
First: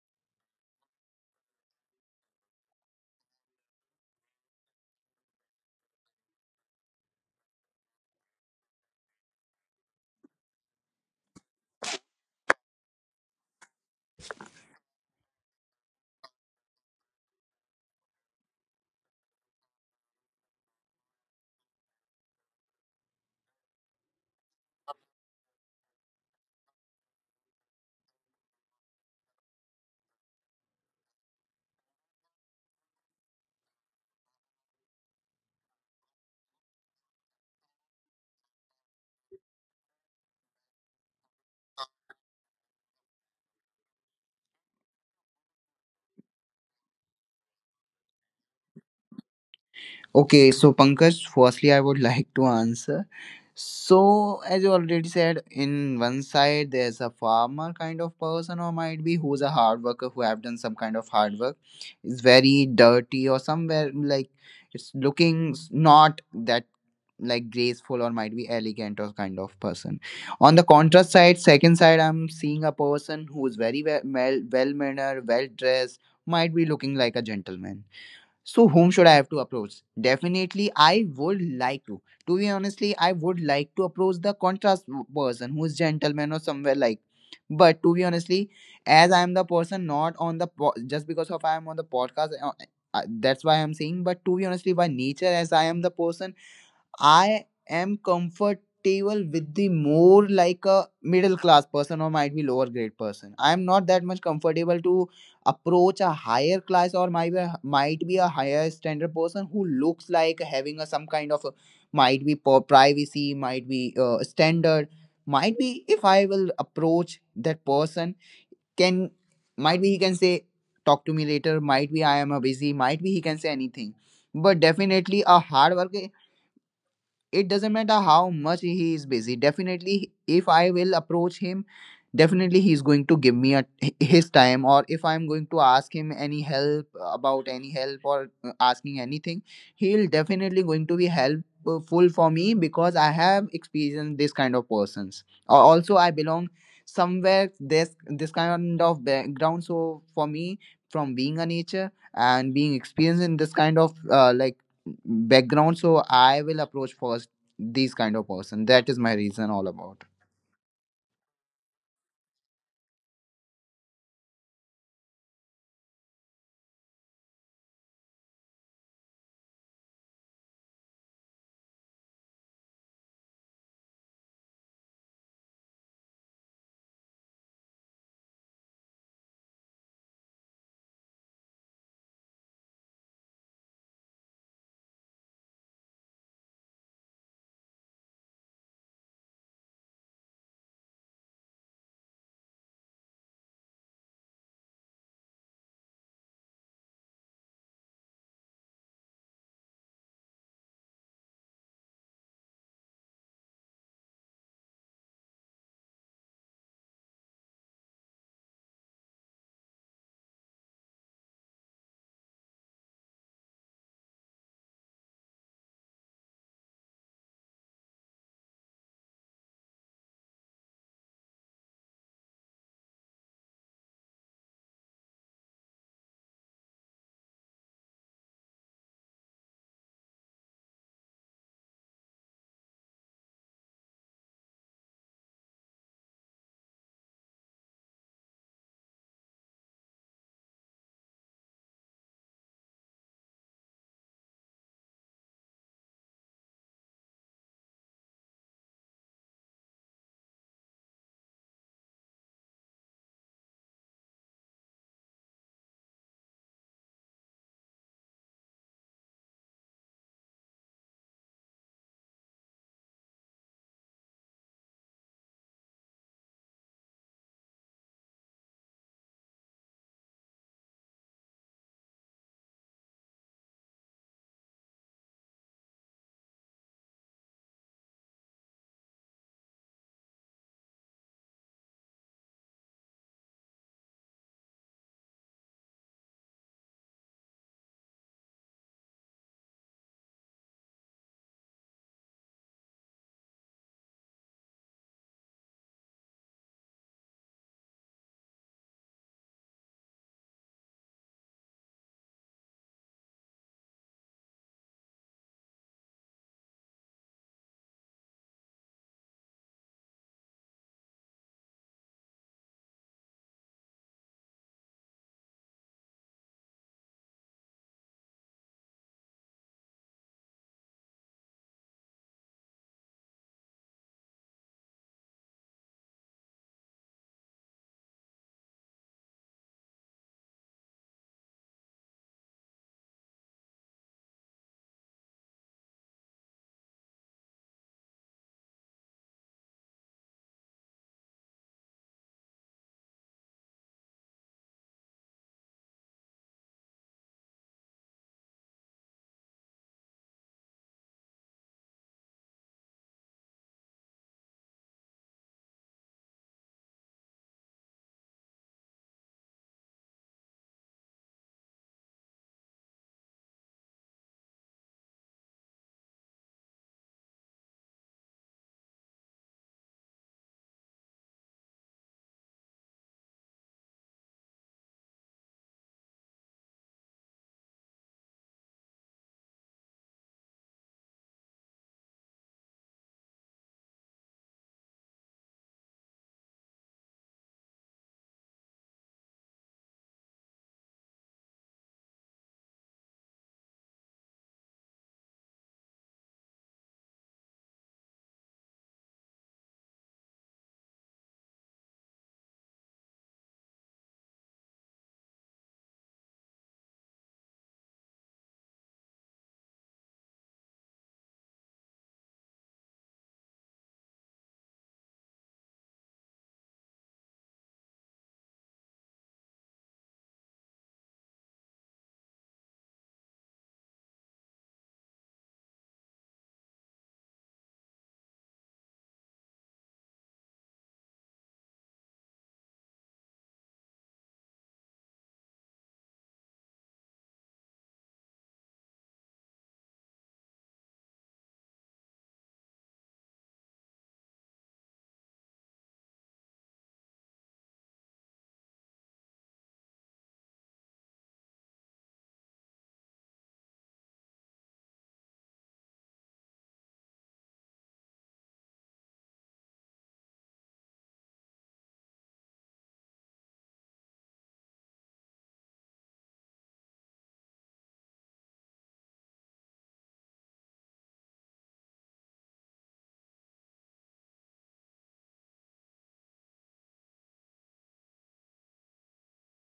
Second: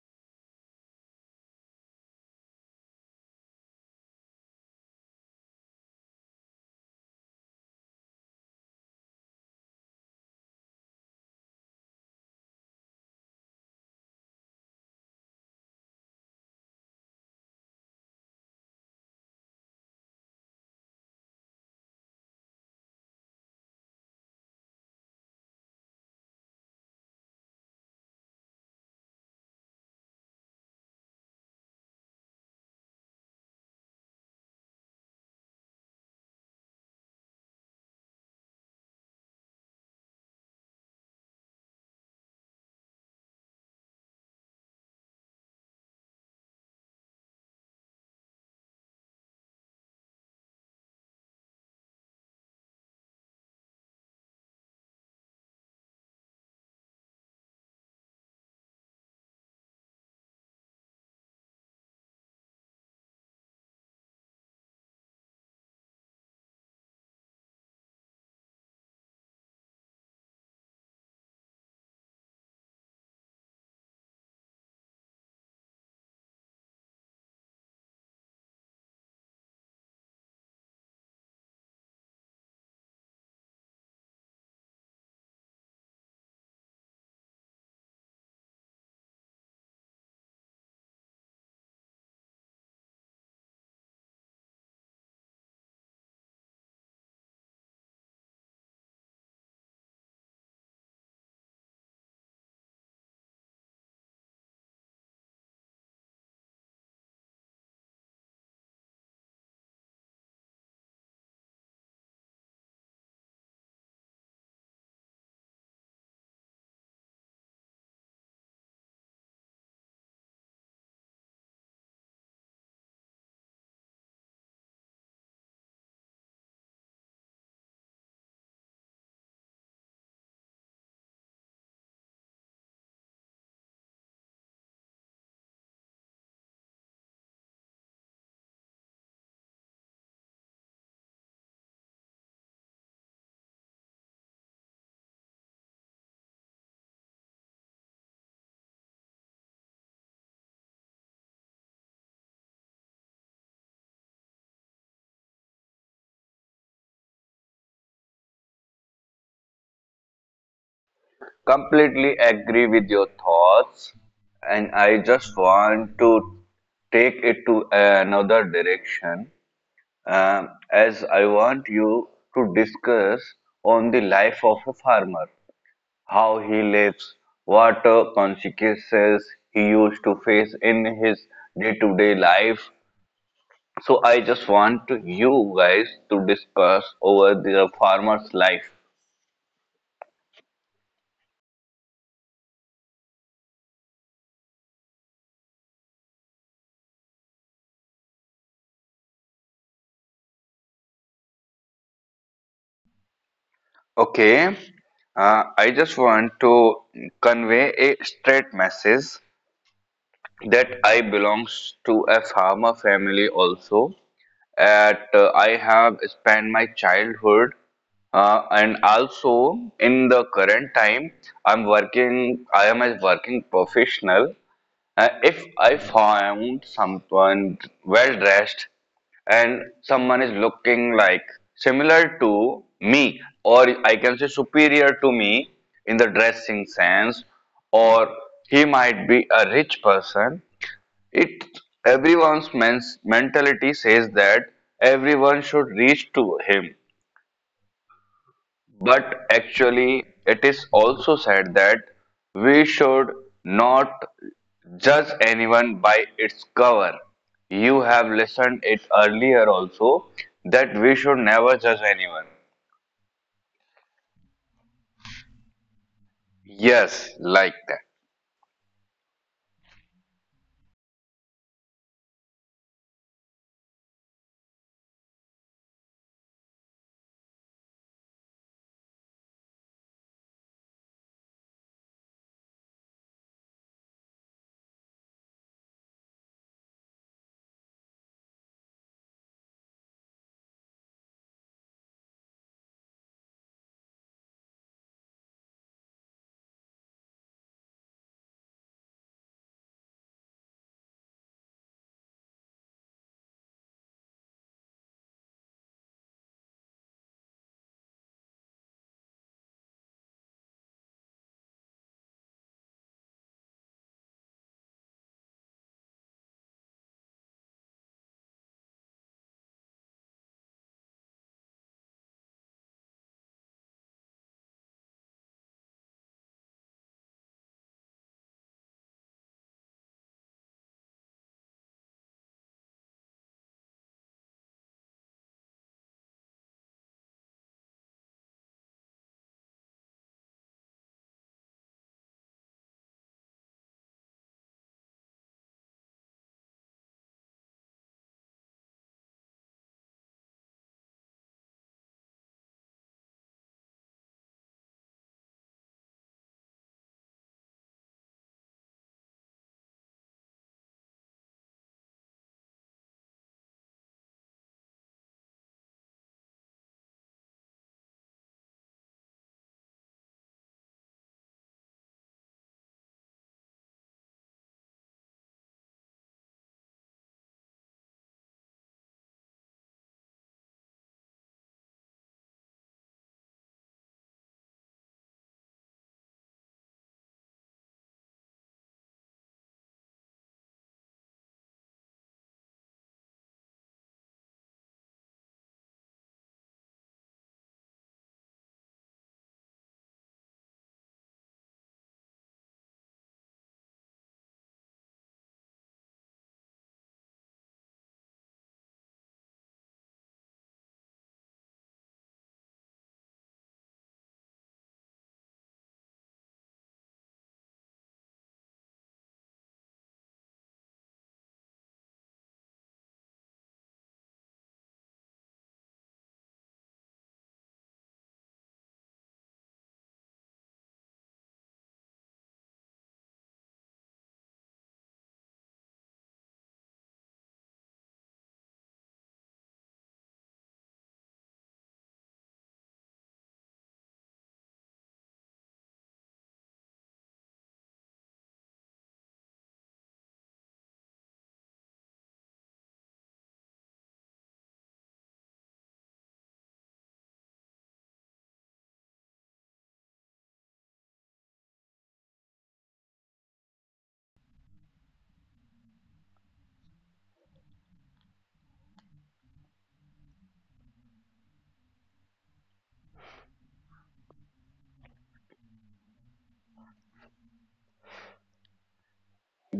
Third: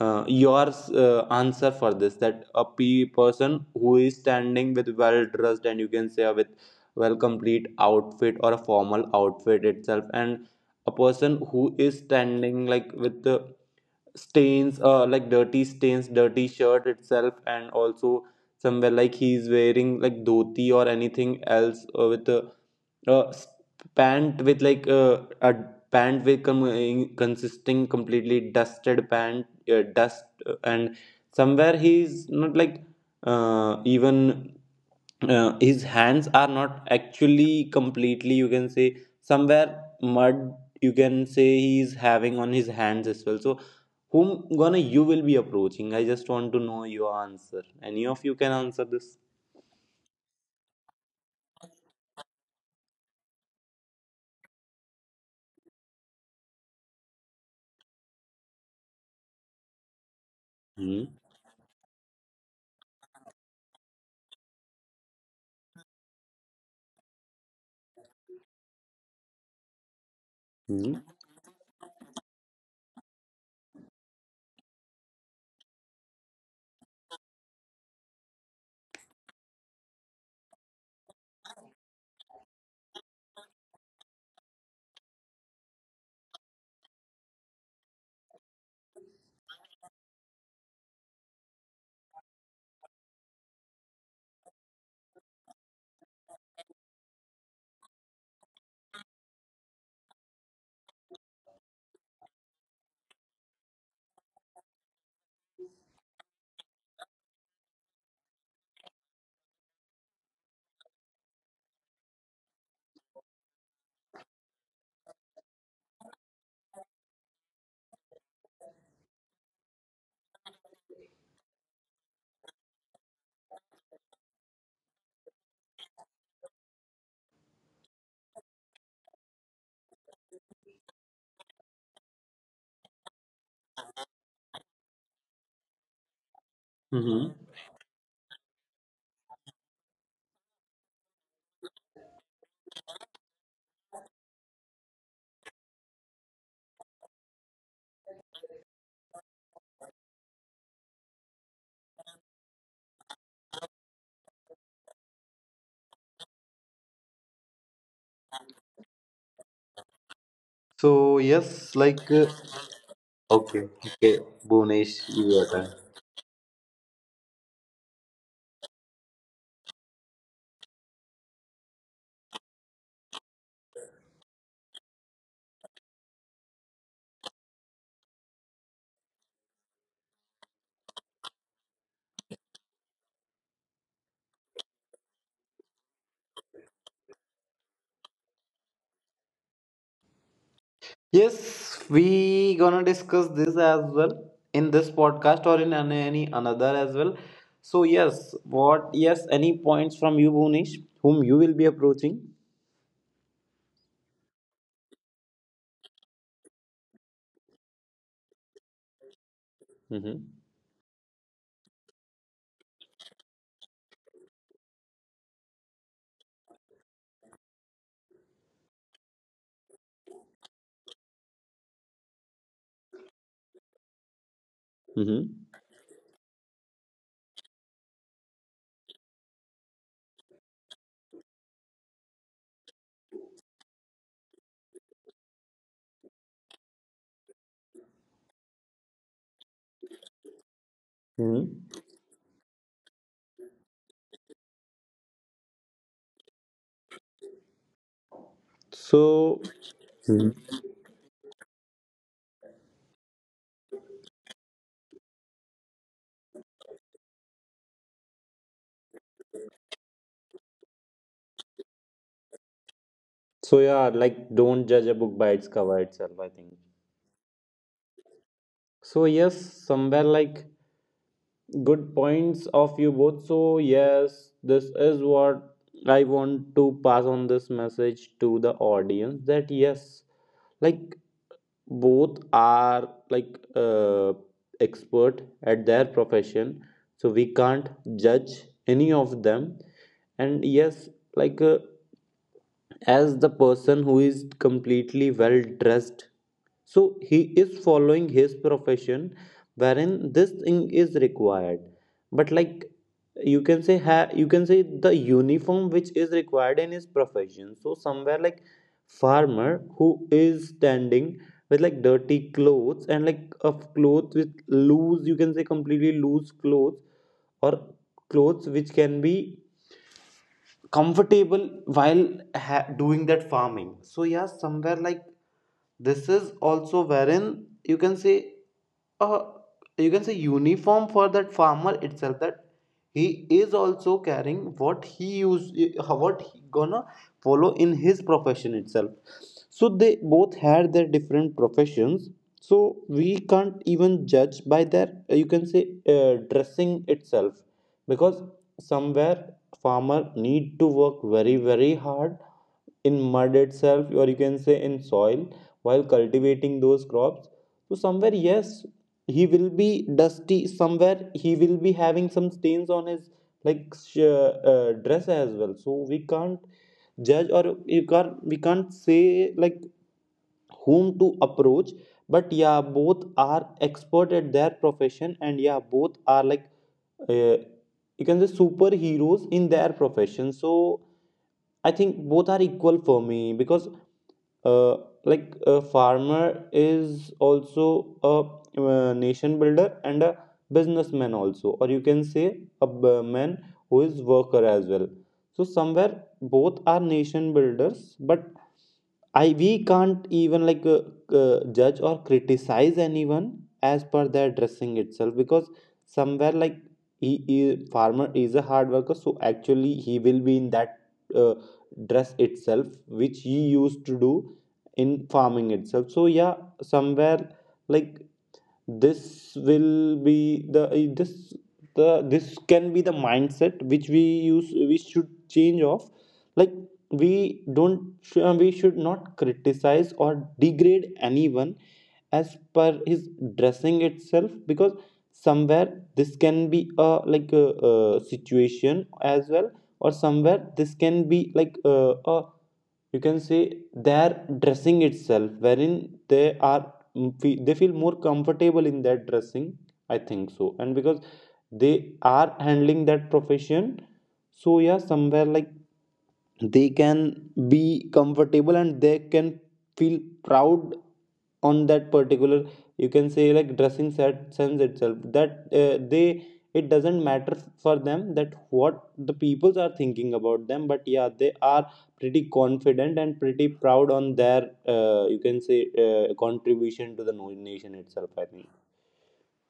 S1: uh, your uh, answer for this, that a p person who is standing with well dressed and you can say uh, with well complete outfit or a formal outfit itself, and a person who is standing like with the stains, uh, like dirty stains, dirty shirt itself, and also somewhere like he's wearing like dhoti or anything else uh, with a uh, s- pant with like uh, a pant with com- in- consisting completely dusted pant, uh, dust uh, and somewhere he's not like uh, even uh, his hands are not actually completely you can say somewhere mud, you can say he's having on his hands as well. So whom gonna you will be approaching? I just want to know your answer, any of you can answer this.
S2: Okay, so Pankaj, firstly, I would like to answer. So, as you already said, in one side there's a farmer kind of person, or might be who's a hard worker who have done some kind
S1: Hmm.
S2: of hard work. It's very dirty, or somewhere like it's looking s- not that like graceful or might be elegant or kind of person. On the
S1: Hmm.
S2: contrast side, second side, I'm seeing a person who's very well, well mannered, well dressed, might be looking like a gentleman. So whom should I have to approach? Definitely, I would like to. To be honestly, I would like to approach the contrast person who is gentleman or somewhere like. But to be honestly, as I am the person not on the po- just because of I am on the podcast, uh, uh, that's why I am saying. But to be honestly, by nature, as I am the person, I am comfortable with the more like a middle class person or might be lower grade person. I am not that much comfortable to approach a higher class or might be, might be a higher standard person who looks like having a some kind of a, might be po- privacy, might be uh, standard, might be if I will approach that person can, might be he can say talk to me later, might be I am a busy, might be he can say anything. But definitely a hard worker, it doesn't matter how much he is busy, definitely if I will approach him, definitely he's going to give me a, his time, or if I'm going to ask him any help
S1: Mhm.
S2: about any help or uh, asking anything, he'll definitely going to be helpful for me because I have experienced this kind of persons. Al- also I belong somewhere this this kind of background, so for me, from being a nature and being experienced in this kind of uh, like background, so I will approach first these kind of person. That is my reason all about.
S1: So yes, like
S3: completely
S1: uh,
S3: agree with your
S1: okay,
S3: thoughts,
S1: okay,
S3: and I
S1: Bhunesh,
S3: just
S1: your turn.
S3: want to take it to another direction. Um, as i want you to discuss on the life of a farmer, how he lives, what uh, consequences he used to face in his day-to-day life. So I just want to you guys to discuss over the farmer's life.
S1: Yes, we gonna discuss this as well in this podcast or in an- any another as well. So yes, what yes, any points from you, Bhunesh, whom you will be approaching?
S3: Okay. Uh, I just want to convey a straight message
S1: Mm-hmm.
S3: that I belongs to a farmer family also. At uh, I have spent my childhood uh, and also in the current time I'm working. I am a working professional. Uh,
S1: Mm-hmm.
S3: if I found someone well dressed, and someone is looking like similar to me, or I can say superior to me in the dressing sense, or he might be a rich person, it
S1: Hmm.
S3: everyone's mens- mentality says that everyone should reach to him. But
S1: So.
S3: actually, it
S1: Mhm.
S3: is also said that we should not judge anyone by its cover. You have listened it earlier also that we should never judge anyone.
S1: So yeah, like don't judge a book by its cover itself, I think.
S3: Yes, like that.
S1: So yes, somewhere like good points of you both. So yes, this is what I want to pass on this message to the audience, that yes, like both are like uh, expert at their profession, so we can't judge any of them. And yes, like uh, as the person who is completely well dressed, so he is following his profession wherein this thing is required, but like you can say, ha- you can say the uniform which is required in his profession. So somewhere like farmer who is standing with like dirty clothes and like of clothes with loose, you can say completely loose clothes, or clothes which can be comfortable while ha- doing that farming. So yeah, somewhere like this is also wherein you can say, uh, you can say uniform for that farmer itself, that he is also carrying what he use, uh, what he gonna follow in his profession itself. So they both had their different professions, so we can't even judge by their uh, you can say uh, dressing itself, because somewhere farmer need to work very very hard in mud itself, or you can say in soil, while cultivating those crops. So somewhere yes, he will be dusty, somewhere he will be having some stains on his like sh- uh, dress as well, so we can't judge, or you can't we can't say like whom to approach. But yeah, both are expert at their profession, and yeah, both are like uh, you can say superheroes in their profession. So I think both are equal for me, because uh, like a farmer is also a, uh nation builder and a businessman also, or you can say a b- man who is worker as well. So somewhere both are nation builders, but I we can't even like uh, uh, judge or criticize anyone as per their dressing itself, because somewhere like he, he- farmer is a hard worker, so actually he will be in that uh, dress itself which he used to do in farming itself. So yeah, somewhere like this will be the eh, this the this can be the mindset which we use we should change off, like we don't uh, we should not criticize or degrade anyone as per his dressing itself, because somewhere this can be a like a, a situation as well, or somewhere this can be like uh, a you can say their dressing itself wherein they are mm, they feel more comfortable in that dressing, I think so, and because they are handling that profession. So yeah, somewhere like they can be comfortable, and they can feel proud on that particular you can say like dressing set Sense itself, that uh, they, it doesn't matter for them that what the peoples are thinking about them, but yeah, they are pretty confident and pretty proud on their uh, you can say uh, contribution to the no- nation itself, I think.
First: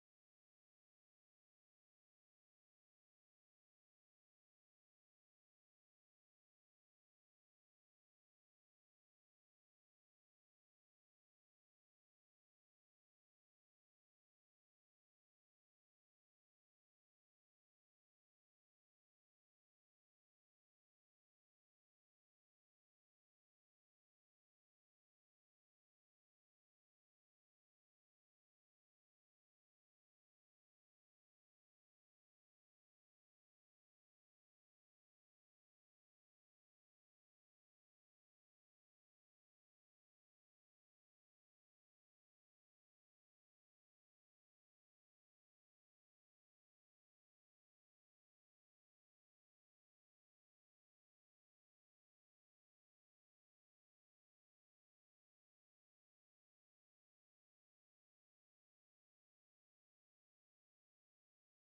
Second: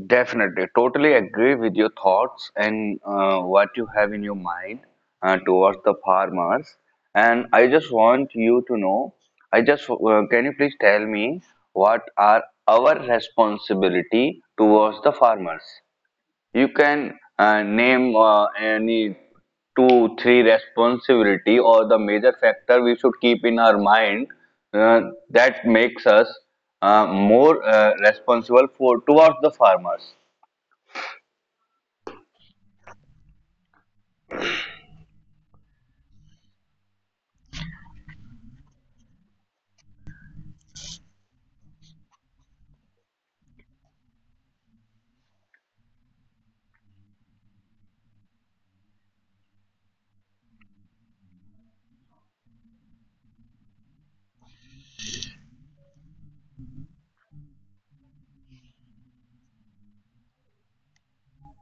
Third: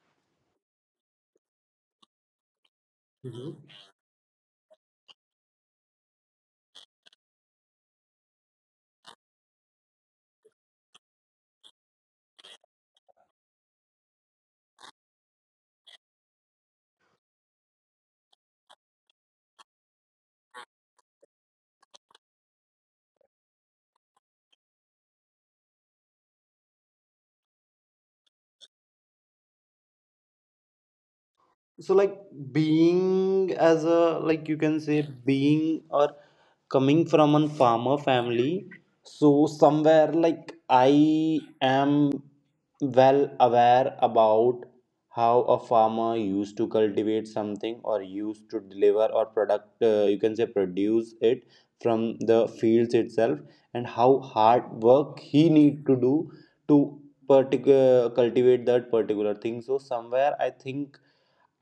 S3: Definitely, totally agree with your thoughts and uh,
S1: Mhm.
S3: what you have in your mind uh, towards the farmers. And I just want you to know, I just uh, can you please tell me what are our responsibility towards the farmers? You can uh, name uh, any two, three responsibility or the major factor we should keep in our mind uh, that makes us uh, more uh, responsible for towards the farmers.
S1: So like, being as a, like you can say, being or coming from a farmer family, so somewhere like I am well aware about how a farmer used to cultivate something or used to deliver or product, uh, you can say produce it from the fields itself, and how hard work he need to do to particular cultivate that particular thing. So somewhere I think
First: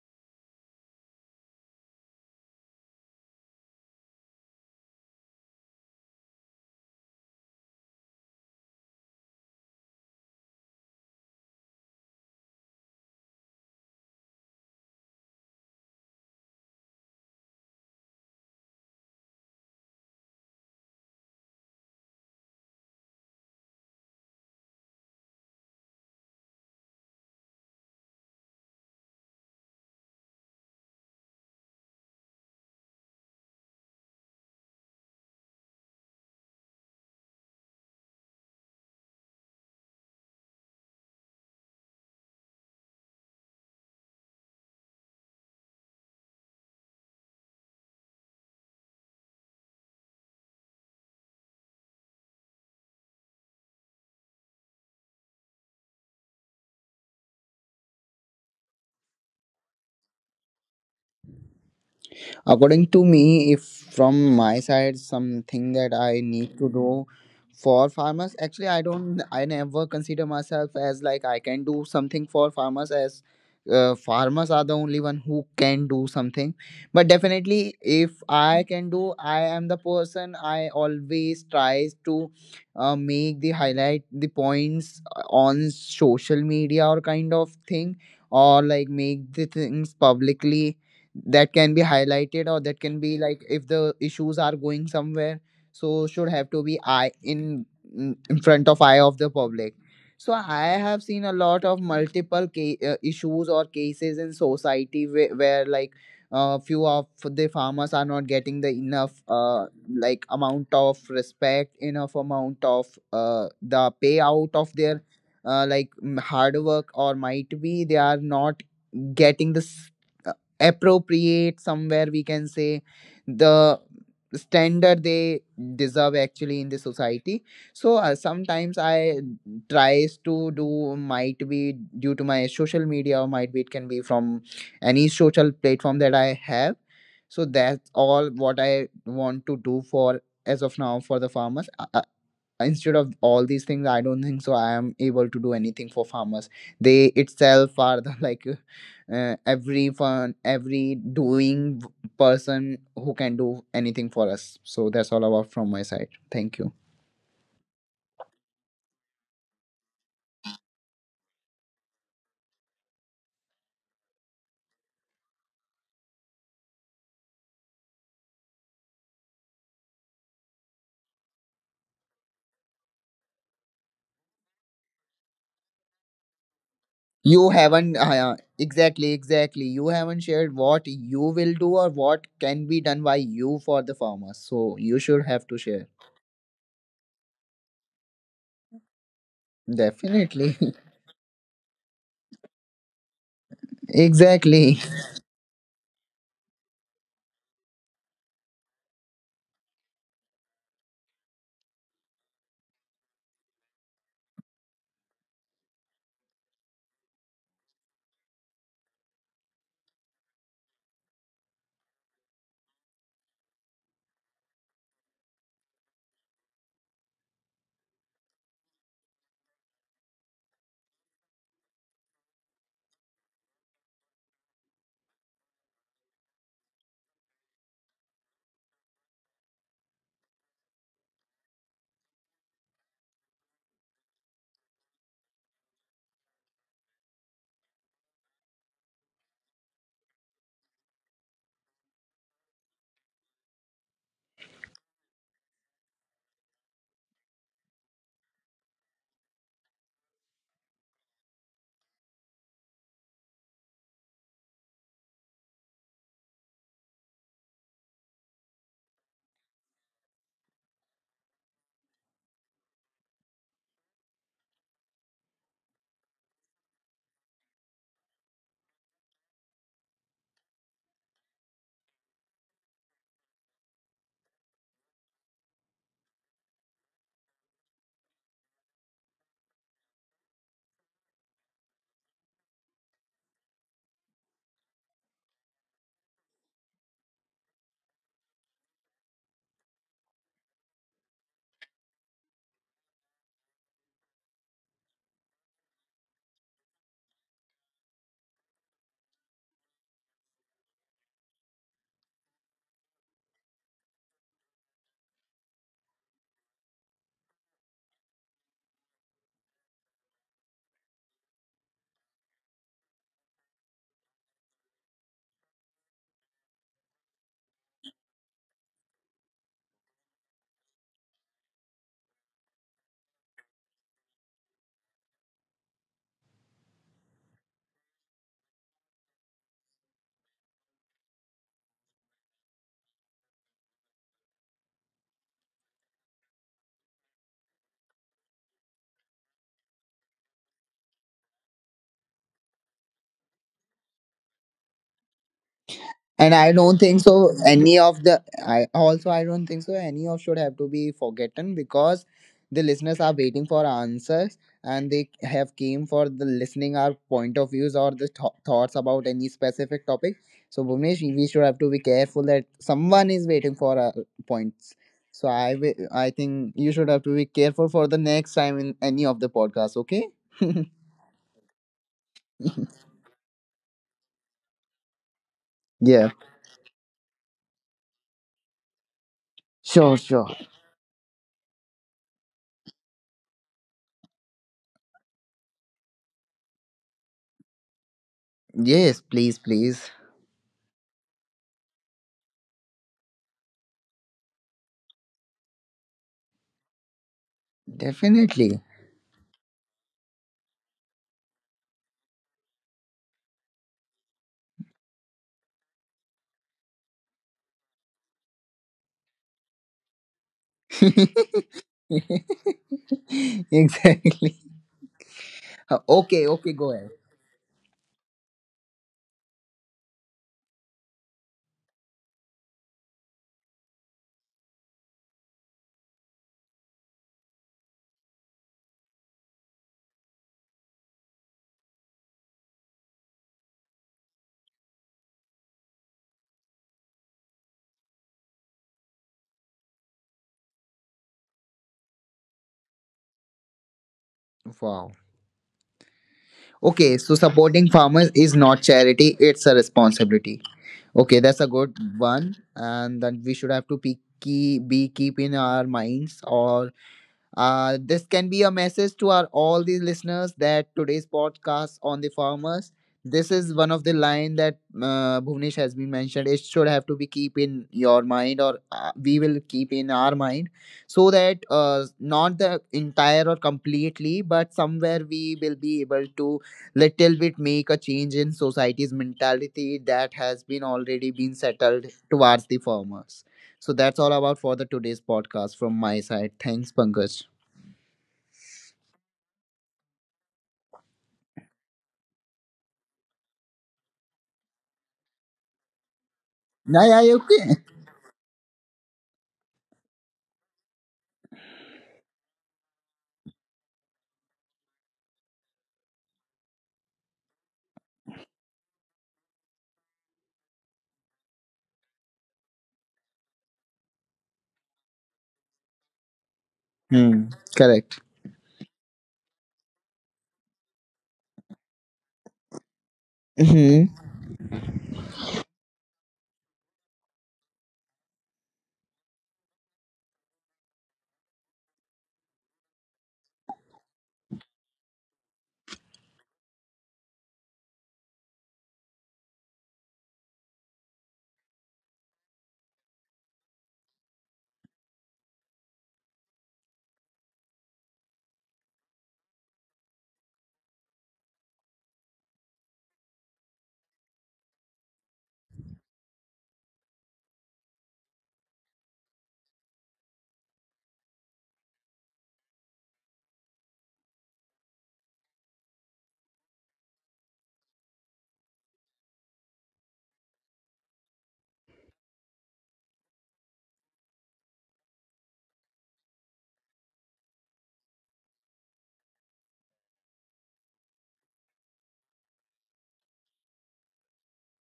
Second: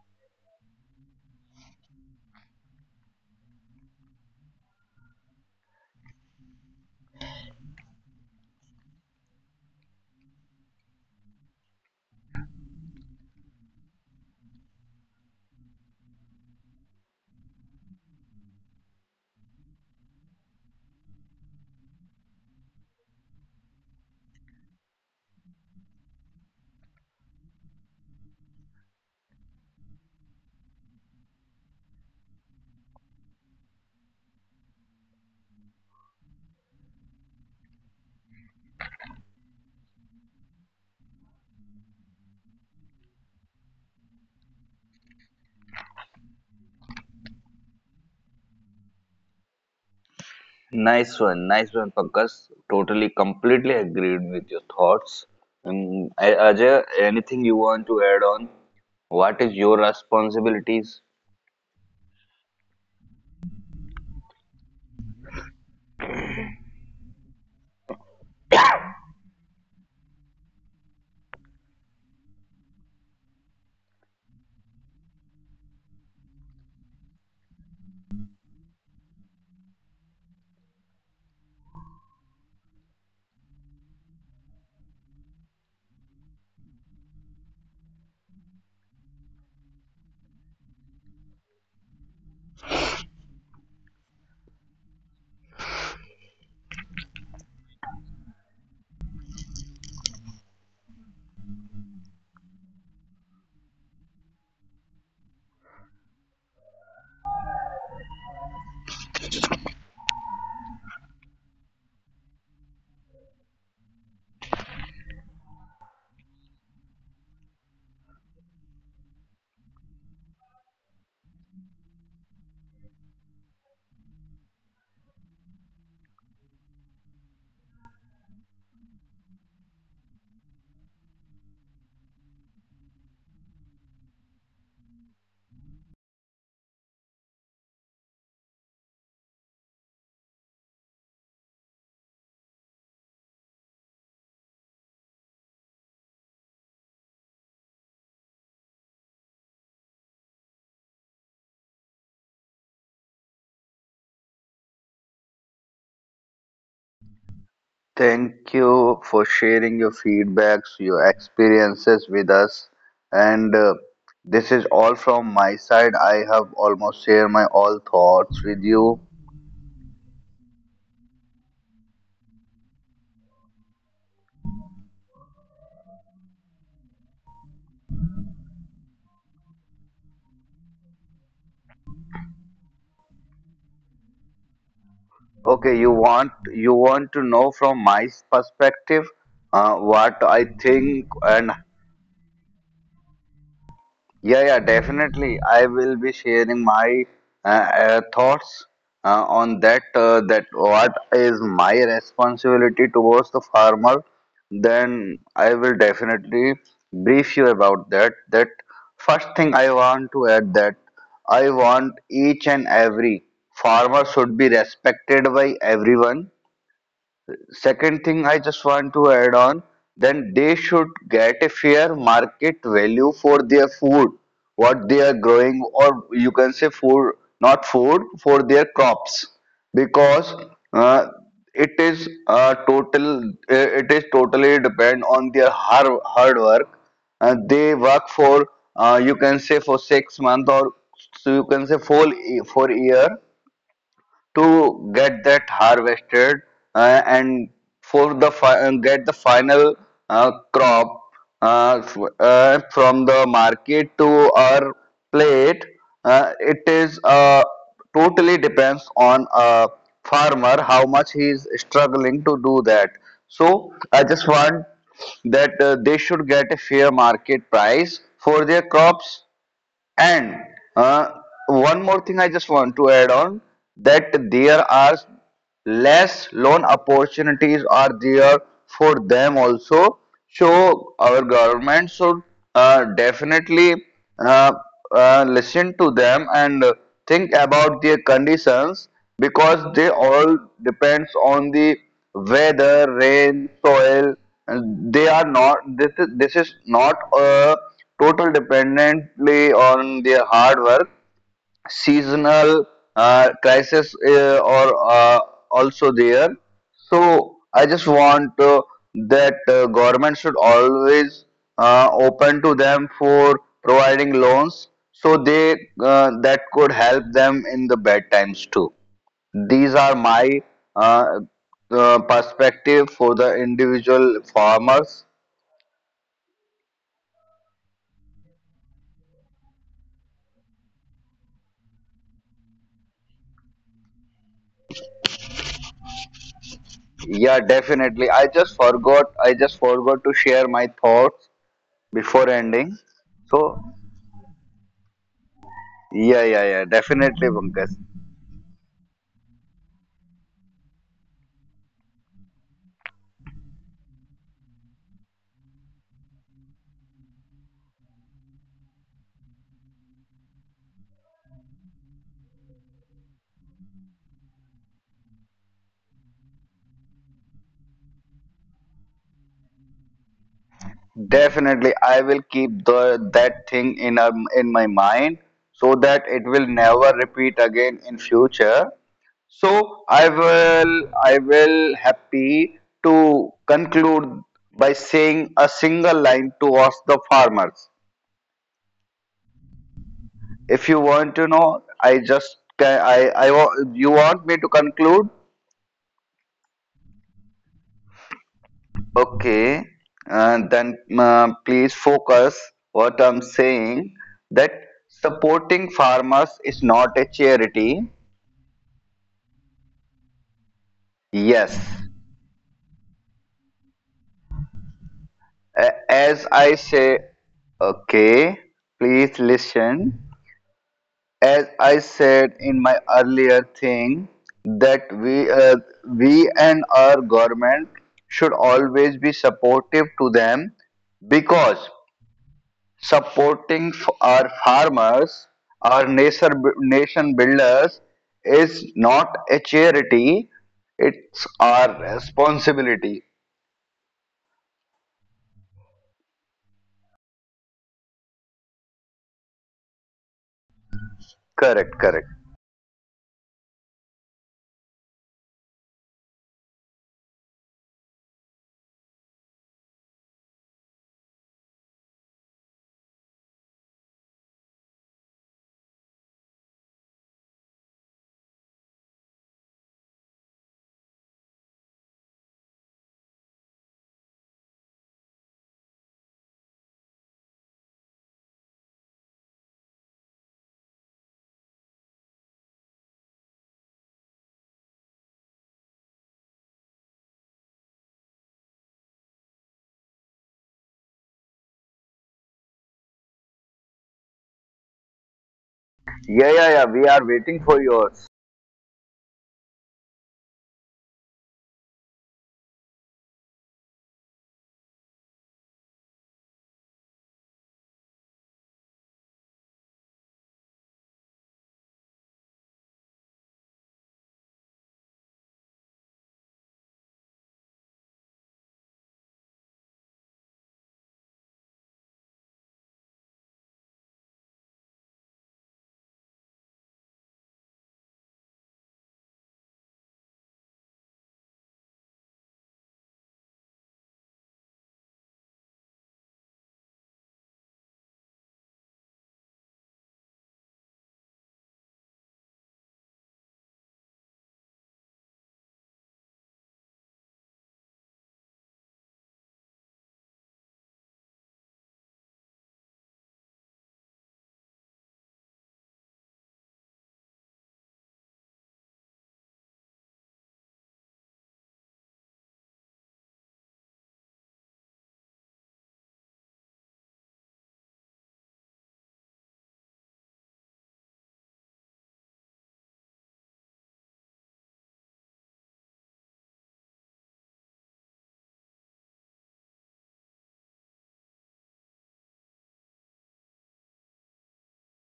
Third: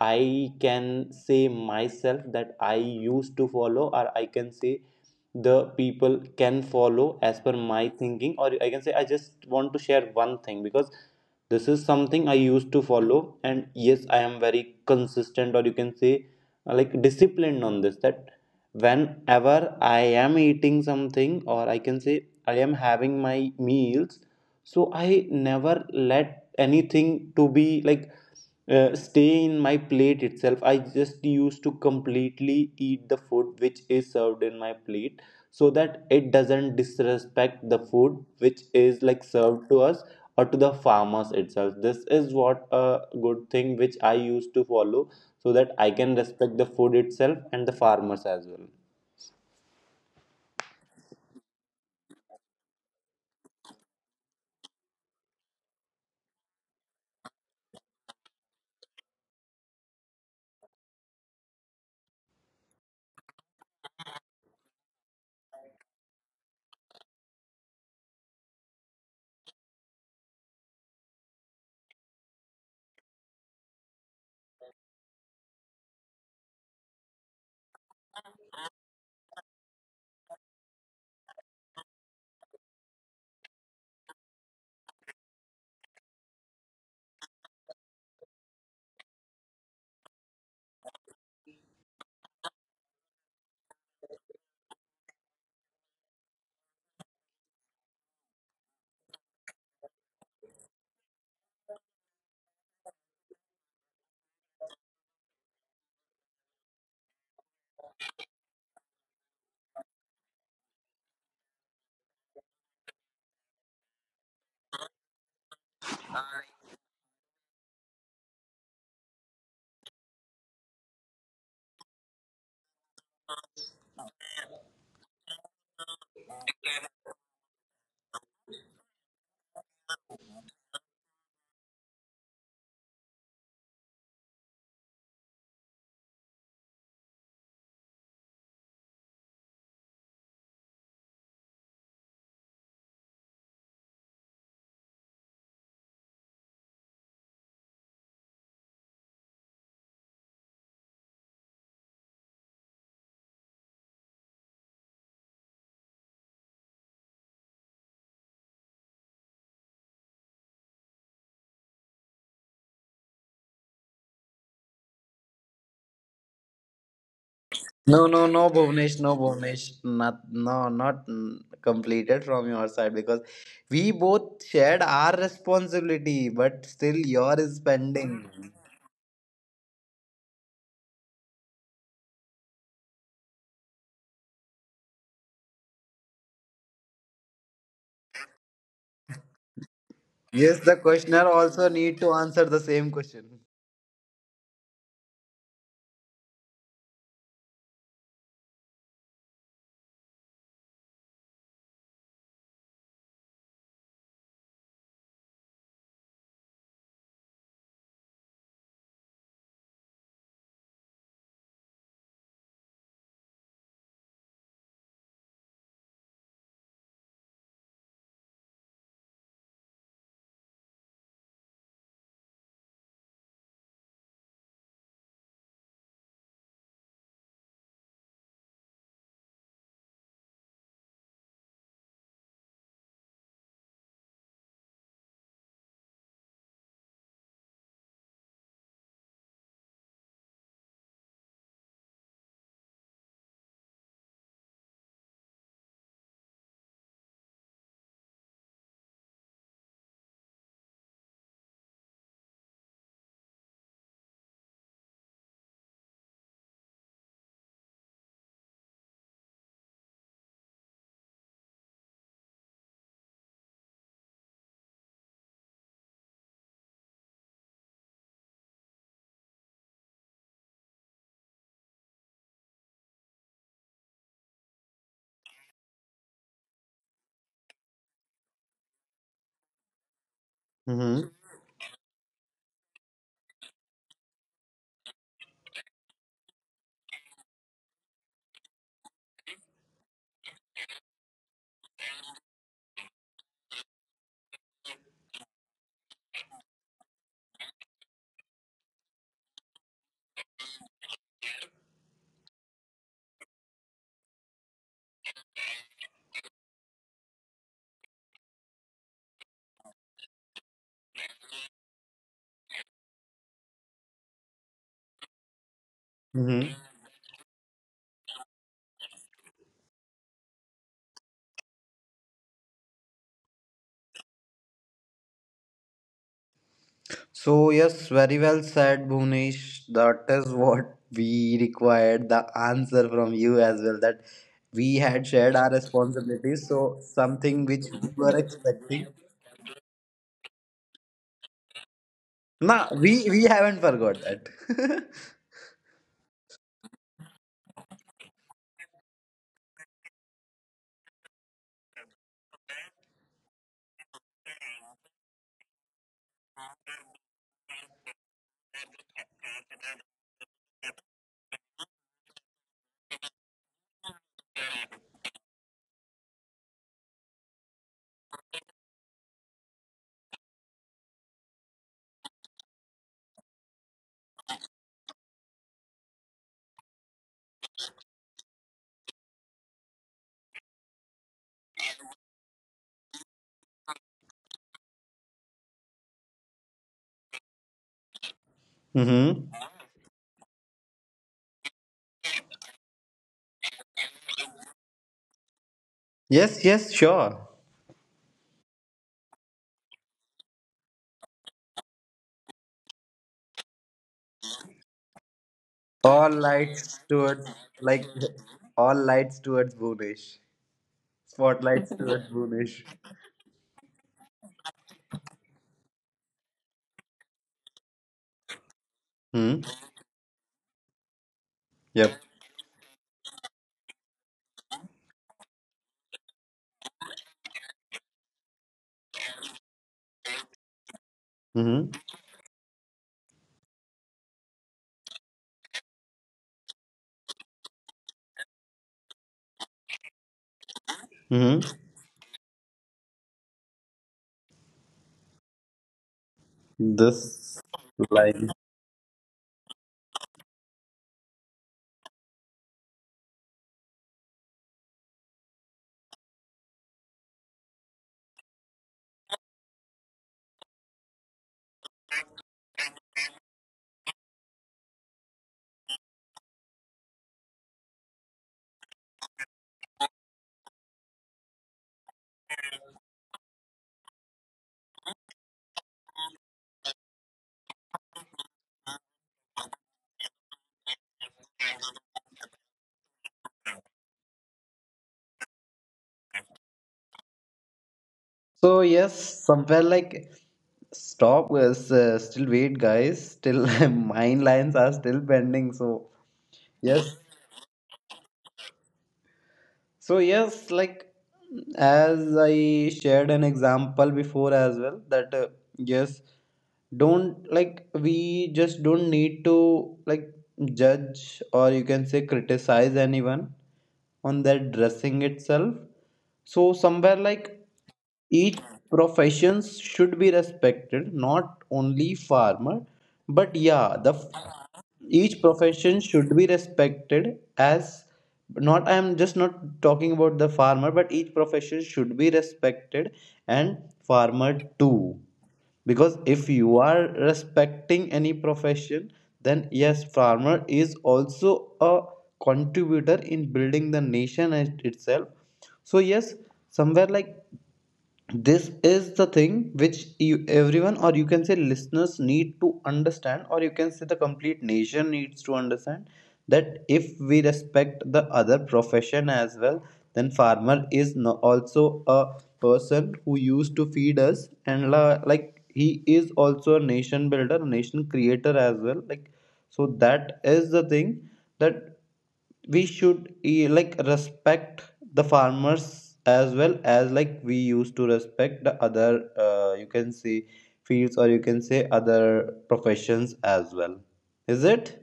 S1: I can say myself that I used to follow, or I can say the people can follow as per my thinking, or I can say I just want to share one thing, because this is something I used to follow, and yes, I am very consistent, or you can say uh, like disciplined on this, that whenever I am eating something, or I can say I am having my meals, so I never let anything to be like uh, stay in my plate itself. I just used to completely eat the food which is served in my plate, so that it doesn't disrespect the food which is like served to us or to the farmers itself. This is what a good thing which I used to follow, so that I can respect the food itself and the farmers as well.
S3: Nice one, nice one, Pankaj. Totally, completely agreed with your thoughts. Um, A- Ajay, anything you want to add on? What is your responsibilities?
S2: According to me, if from my side something that I need to do for farmers, actually I don't I never consider myself as like I can do something for farmers, as uh, farmers are the only one who can do something. But definitely if I can do, I am the person, I always tries to uh, make the highlight the points uh, on social media or kind of thing, or like make the things publicly that can be highlighted, or that can be like if the issues are going somewhere, so should have to be eye in, mm, in front of eye of the public. So I have seen a lot of multiple ca- uh, issues or cases in society where, where like uh, few of the farmers are not getting the enough uh, like amount of respect, enough amount of uh, the payout of their uh, like mm, hard work, or might be they are not getting this appropriate, somewhere we can say the standard they deserve actually in the society. So uh, sometimes I tries to do, might be due to my social media or might be it can be from any social platform that I have. So that's all what I want to do for as of now for the farmers. Uh, uh, instead of all these things, I don't think so I am able to do anything for farmers. They itself are the like uh, every fun, every doing person who can do anything for us. So that's all about from my side. Thank you.
S3: Thank you for sharing your feedbacks, your experiences with us. And uh, this is all from my side. I have almost shared my all
S1: No, no,
S3: thoughts
S1: no,
S3: with you.
S1: Bhuvnesh, no, Bhuvnesh, not, no, not mm, completed from your side, because we both shared our responsibility, but still your
S2: You
S1: is
S2: haven't uh, yeah,
S1: pending.
S2: exactly, exactly, you haven't shared what you will do or what can be done by you for the farmers, so you should have to
S3: Okay,
S2: share
S3: you want you want to know from my s- perspective uh, what I
S1: Yes,
S2: definitely.
S1: the
S3: think
S1: questioner
S3: and
S1: also need to answer the same question.
S3: yeah, yeah,
S2: Exactly.
S3: definitely. I will be sharing my uh, uh, thoughts uh, on that. Uh, that what is my responsibility towards the farmer? Then I will definitely brief you about that. That first thing I want to add that I want each and every farmer should be respected by everyone. Second thing I just want to add on, then they should get a fair market value for their food, what they are growing, or you can say food, not food, for their crops, because uh, it is uh, total, uh, it is totally depend on their hard hard work. Uh, they work for, uh, you can say for six months or so, you can say for for year to get that harvested uh, and for the get the final uh, crop, uh, uh, from the market to our plate. Uh, it is uh, totally depends on a farmer how much he is struggling to do that. So I just want that uh, they should get a fair market price for their crops. And uh, one more thing I just want to add on, that there are less loan opportunities are there for them also. So
S1: Mm-hmm.
S3: our government should uh, definitely uh, uh, listen to them and think about their conditions, because they all depends on the weather, rain, soil. And they are not. This is, this is not a total dependently on their hard work. Seasonal uh, crisis uh, or uh, also there. So I just want uh, that uh, government should always uh, open to them for providing loans, so they uh, that
S1: Mm-hmm.
S3: could help them in the bad times too. These are my uh, uh, perspective for the individual farmers.
S1: So yes, very well said, Bhuvnesh. That is what we required the answer from you as well. That we had shared our responsibilities, so
S3: Yeah,
S1: something which we
S3: definitely.
S1: were
S3: I just
S1: expecting.
S3: forgot. I just forgot to share my thoughts before ending.
S1: Nah, we we
S3: So
S1: haven't forgot that.
S3: yeah, yeah,
S2: And I
S3: yeah.
S2: don't think
S3: Definitely,
S2: so.
S3: Pankaj.
S2: Any of the, I also I don't think so, any of should have to be forgotten, because the listeners are waiting for answers and they have came for the listening our point of views or the th- thoughts about any specific topic. So Bhuvnesh, we should have to be careful that someone is waiting for our points. So I wi- I think you should have to be careful for the next time in any of the podcasts. Okay.
S3: Definitely, I will keep the that thing in um, in my mind so that
S2: Yeah.
S3: it will never repeat again in future. So I
S2: Sure. Sure.
S3: will I will happy to conclude by saying a single line towards the farmers.
S2: Yes.
S1: Mm-hmm.
S2: Please. Please.
S3: If you want to know, I just ca- I I wa- you want me to conclude?
S1: Yes, yes, sure.
S2: Definitely.
S3: Okay, uh, then uh, please focus what I'm saying that supporting
S1: All
S3: farmers is
S1: lights
S3: not a
S1: towards,
S3: charity.
S1: like, all lights towards Boonish.
S3: Yes,
S1: Spotlights towards Boonish.
S2: Exactly.
S3: A-
S2: Uh,
S3: as
S2: Okay,
S3: I
S2: okay, go
S3: say,
S2: ahead.
S3: okay, please
S1: Hmm.
S3: listen. As I
S1: Yep.
S3: said in my earlier thing, that we uh, we and our government should always be supportive to them, because
S1: Mm-hmm.
S3: supporting f- our farmers, our nation nation builders is not a charity; it's
S1: Mm-hmm.
S3: our responsibility.
S2: Wow. Okay, so
S1: This
S2: supporting farmers
S1: line.
S2: is not charity, it's a responsibility. Okay, that's a
S3: Correct,
S2: good
S3: correct.
S2: one. And that we should have to be, keep, be keep in our minds or, Uh, this can be a message to our all the listeners that today's podcast on the farmers. This is one of the line that uh, Bhuvnesh has been mentioned. It should have to be keep in your mind, or uh, we will keep in our mind, so that uh, not the entire or completely, but somewhere we will be able to little bit make a change in society's mentality that has been already been settled towards the farmers. So that's all about for the today's podcast from my side. Thanks, Pankaj.
S1: So yes, somewhere like stop is uh, still wait guys. Still mine lines are still pending. So
S3: Yeah, yeah, yeah. We
S2: Yeah,
S3: are
S1: yes.
S2: yeah, you
S3: waiting for
S2: can.
S3: yours.
S1: So, yes, like as I shared an example before as well, that uh, yes, don't like, we just don't need to like judge or you can say criticize anyone on their dressing itself. So, somewhere
S2: Hmm.
S1: like
S2: Correct.
S1: each professions should be respected, not only farmer, but yeah, the
S2: Mm-hmm.
S1: each profession should be respected as, not I am just not talking about the farmer, but each profession should be respected, and farmer too, because if you are respecting any profession, then yes, farmer is also a contributor in building the nation it- itself. So yes, somewhere like this is the thing which you, everyone, or you can say listeners need to understand, or you can say the complete nation needs to understand, that if we respect the other profession as well, then farmer is no, also a person who used to feed us, and la, like he is also a nation builder, a nation creator as well, like. So that is the thing, that we should eh, like respect the farmers as well as like we used to respect the other uh, you can see fields, or you can say other professions as well. Is it?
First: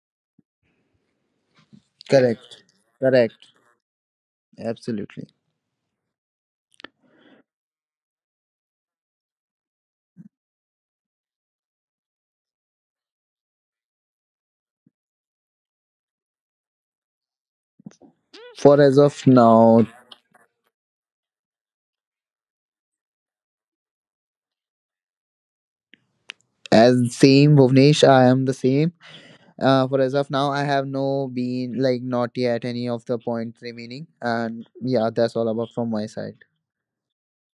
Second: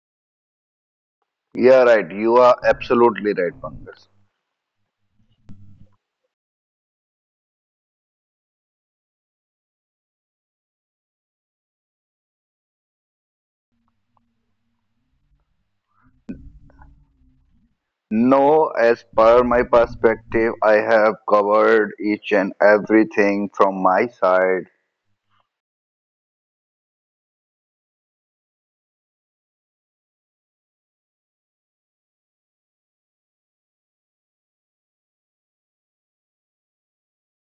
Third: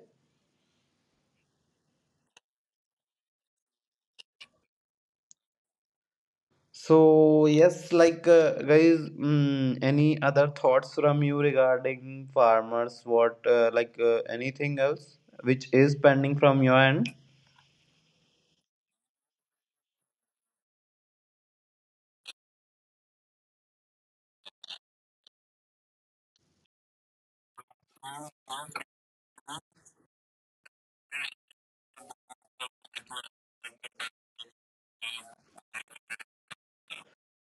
S3: Yeah, right. You are
S2: Correct.
S3: absolutely
S2: Correct.
S3: right, Pankaj.
S2: Absolutely.
S1: So yes, like uh, guys mm, any other thoughts from you regarding farmers, what uh, like uh, anything else which is pending from your end?
S3: No,
S2: For as
S3: as
S2: of
S3: per my
S2: now,
S3: perspective, I have covered each and everything from my side.
S2: as same Bhuvnesh, I am the same. Uh, for as of now, I have no been like not yet any of the points remaining, and yeah, that's all about from my side.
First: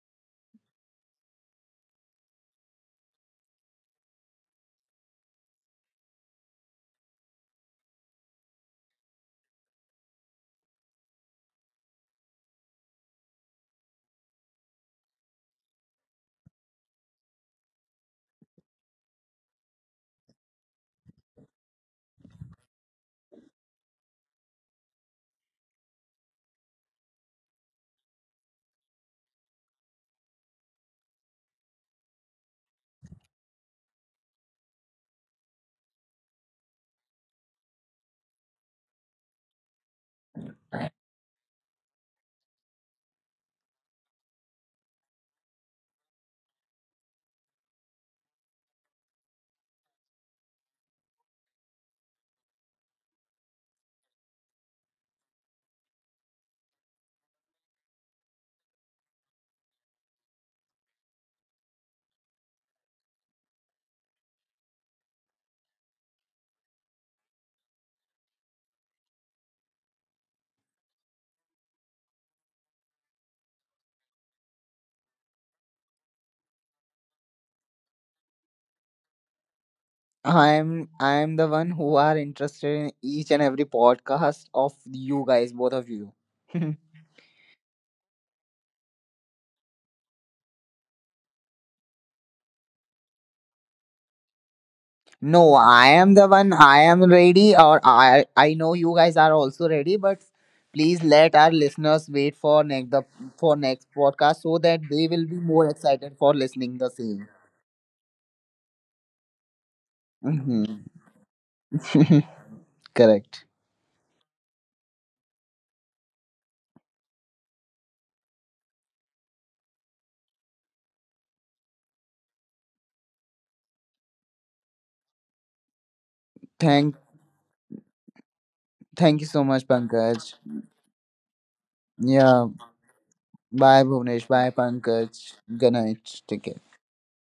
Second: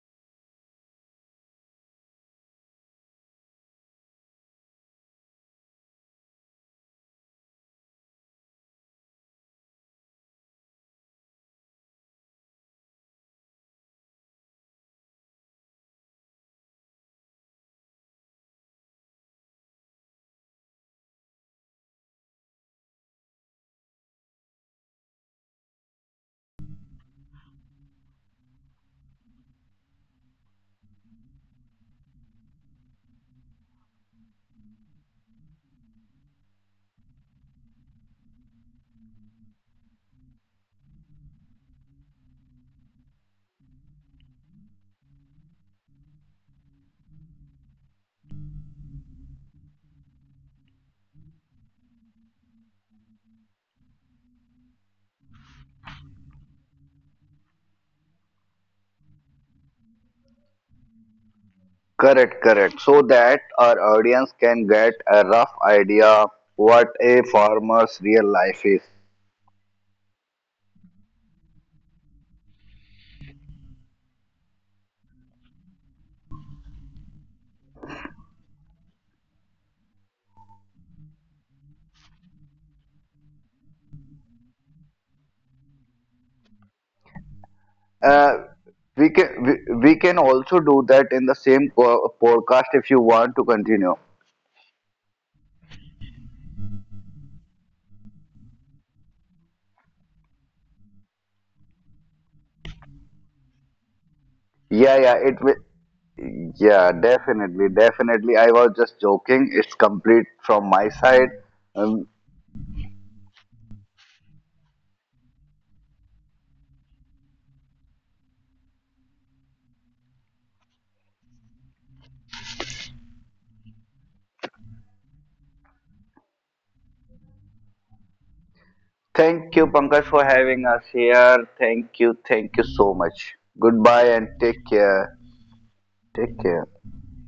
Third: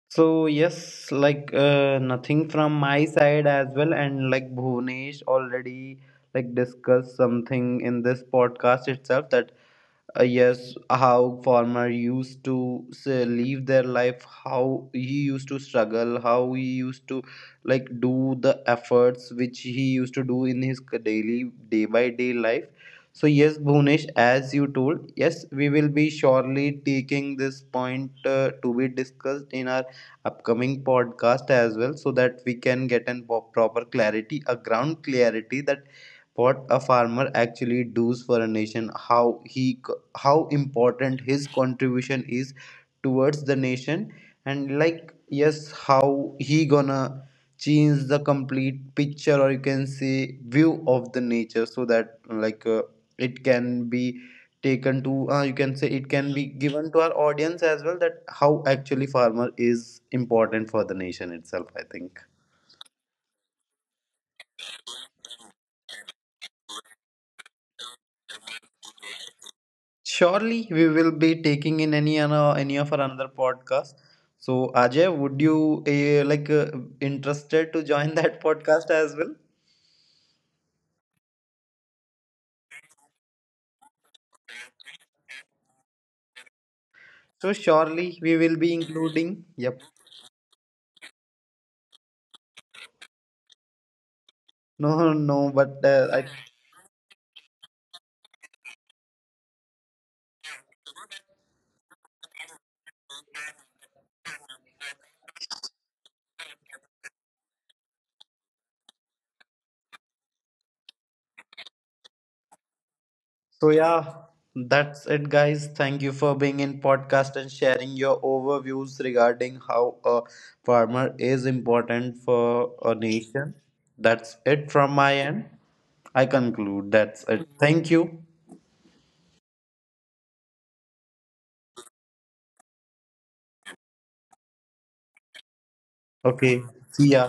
S1: So yes, like uh, nothing from my side as well, and like Bhunesh already like discussed something in this podcast itself, that uh, yes, how farmer used to say, live their life, how he used to struggle, how he used to like do the efforts which he used to do in his daily day by day life. So yes, Bhunesh, as you told, yes, we will be surely taking this point uh, to be discussed in our upcoming podcast as well, so that we can get an po- proper clarity, a ground clarity, that what a farmer actually does for a nation, how he co- how important his contribution is towards the nation, and like, yes, how he gonna change the complete picture, or you can say view of the nature, so that like uh, it can be taken to uh, you can say it can be given to our audience as well, that how actually farmer is important for the nation itself, I think.
S3: Correct, correct. So that our audience can get a rough idea what a farmer's real life is.
S1: Surely we will be taking in any ano- any of our another podcast. So Ajay, would you uh, like uh, interested to join that podcast as well?
S2: I'm I'm the one who are interested in each and every podcast of you guys, both of you.
S1: So surely
S3: Uh,
S1: we will be
S3: we
S1: including.
S3: can we,
S1: Yep.
S3: we can also do that in the same co- podcast if you want to continue.
S1: No, no, no,
S2: No,
S1: but
S2: I
S1: uh,
S2: am
S1: I.
S2: the one. I am ready, or I I know you guys are also ready. But please let our listeners wait for next the for next podcast so that
S3: Yeah,
S2: they
S3: yeah,
S2: will
S3: it
S2: be
S3: will.
S2: more excited for listening the
S3: Yeah,
S2: same.
S3: definitely, definitely. I was just joking. It's complete from
S2: Mm-hmm.
S3: my side. Um,
S2: Correct.
S1: So yeah, that's it guys. Thank you for being in podcast and sharing your overviews regarding how a farmer is important for a nation. That's it from my end. I conclude.
S2: Thank
S1: That's it. Thank you.
S2: thank you so
S3: Thank
S2: much,
S3: you, Pankaj, for
S2: Pankaj.
S3: having us here. Thank you,
S2: Yeah.
S3: thank you so much.
S2: Bye,
S3: Goodbye
S2: Bhuvnesh.
S3: and
S2: Bye,
S3: take care.
S2: Pankaj. Good night.
S3: Take
S2: Take
S1: Okay.
S2: care.
S3: care.
S1: See ya.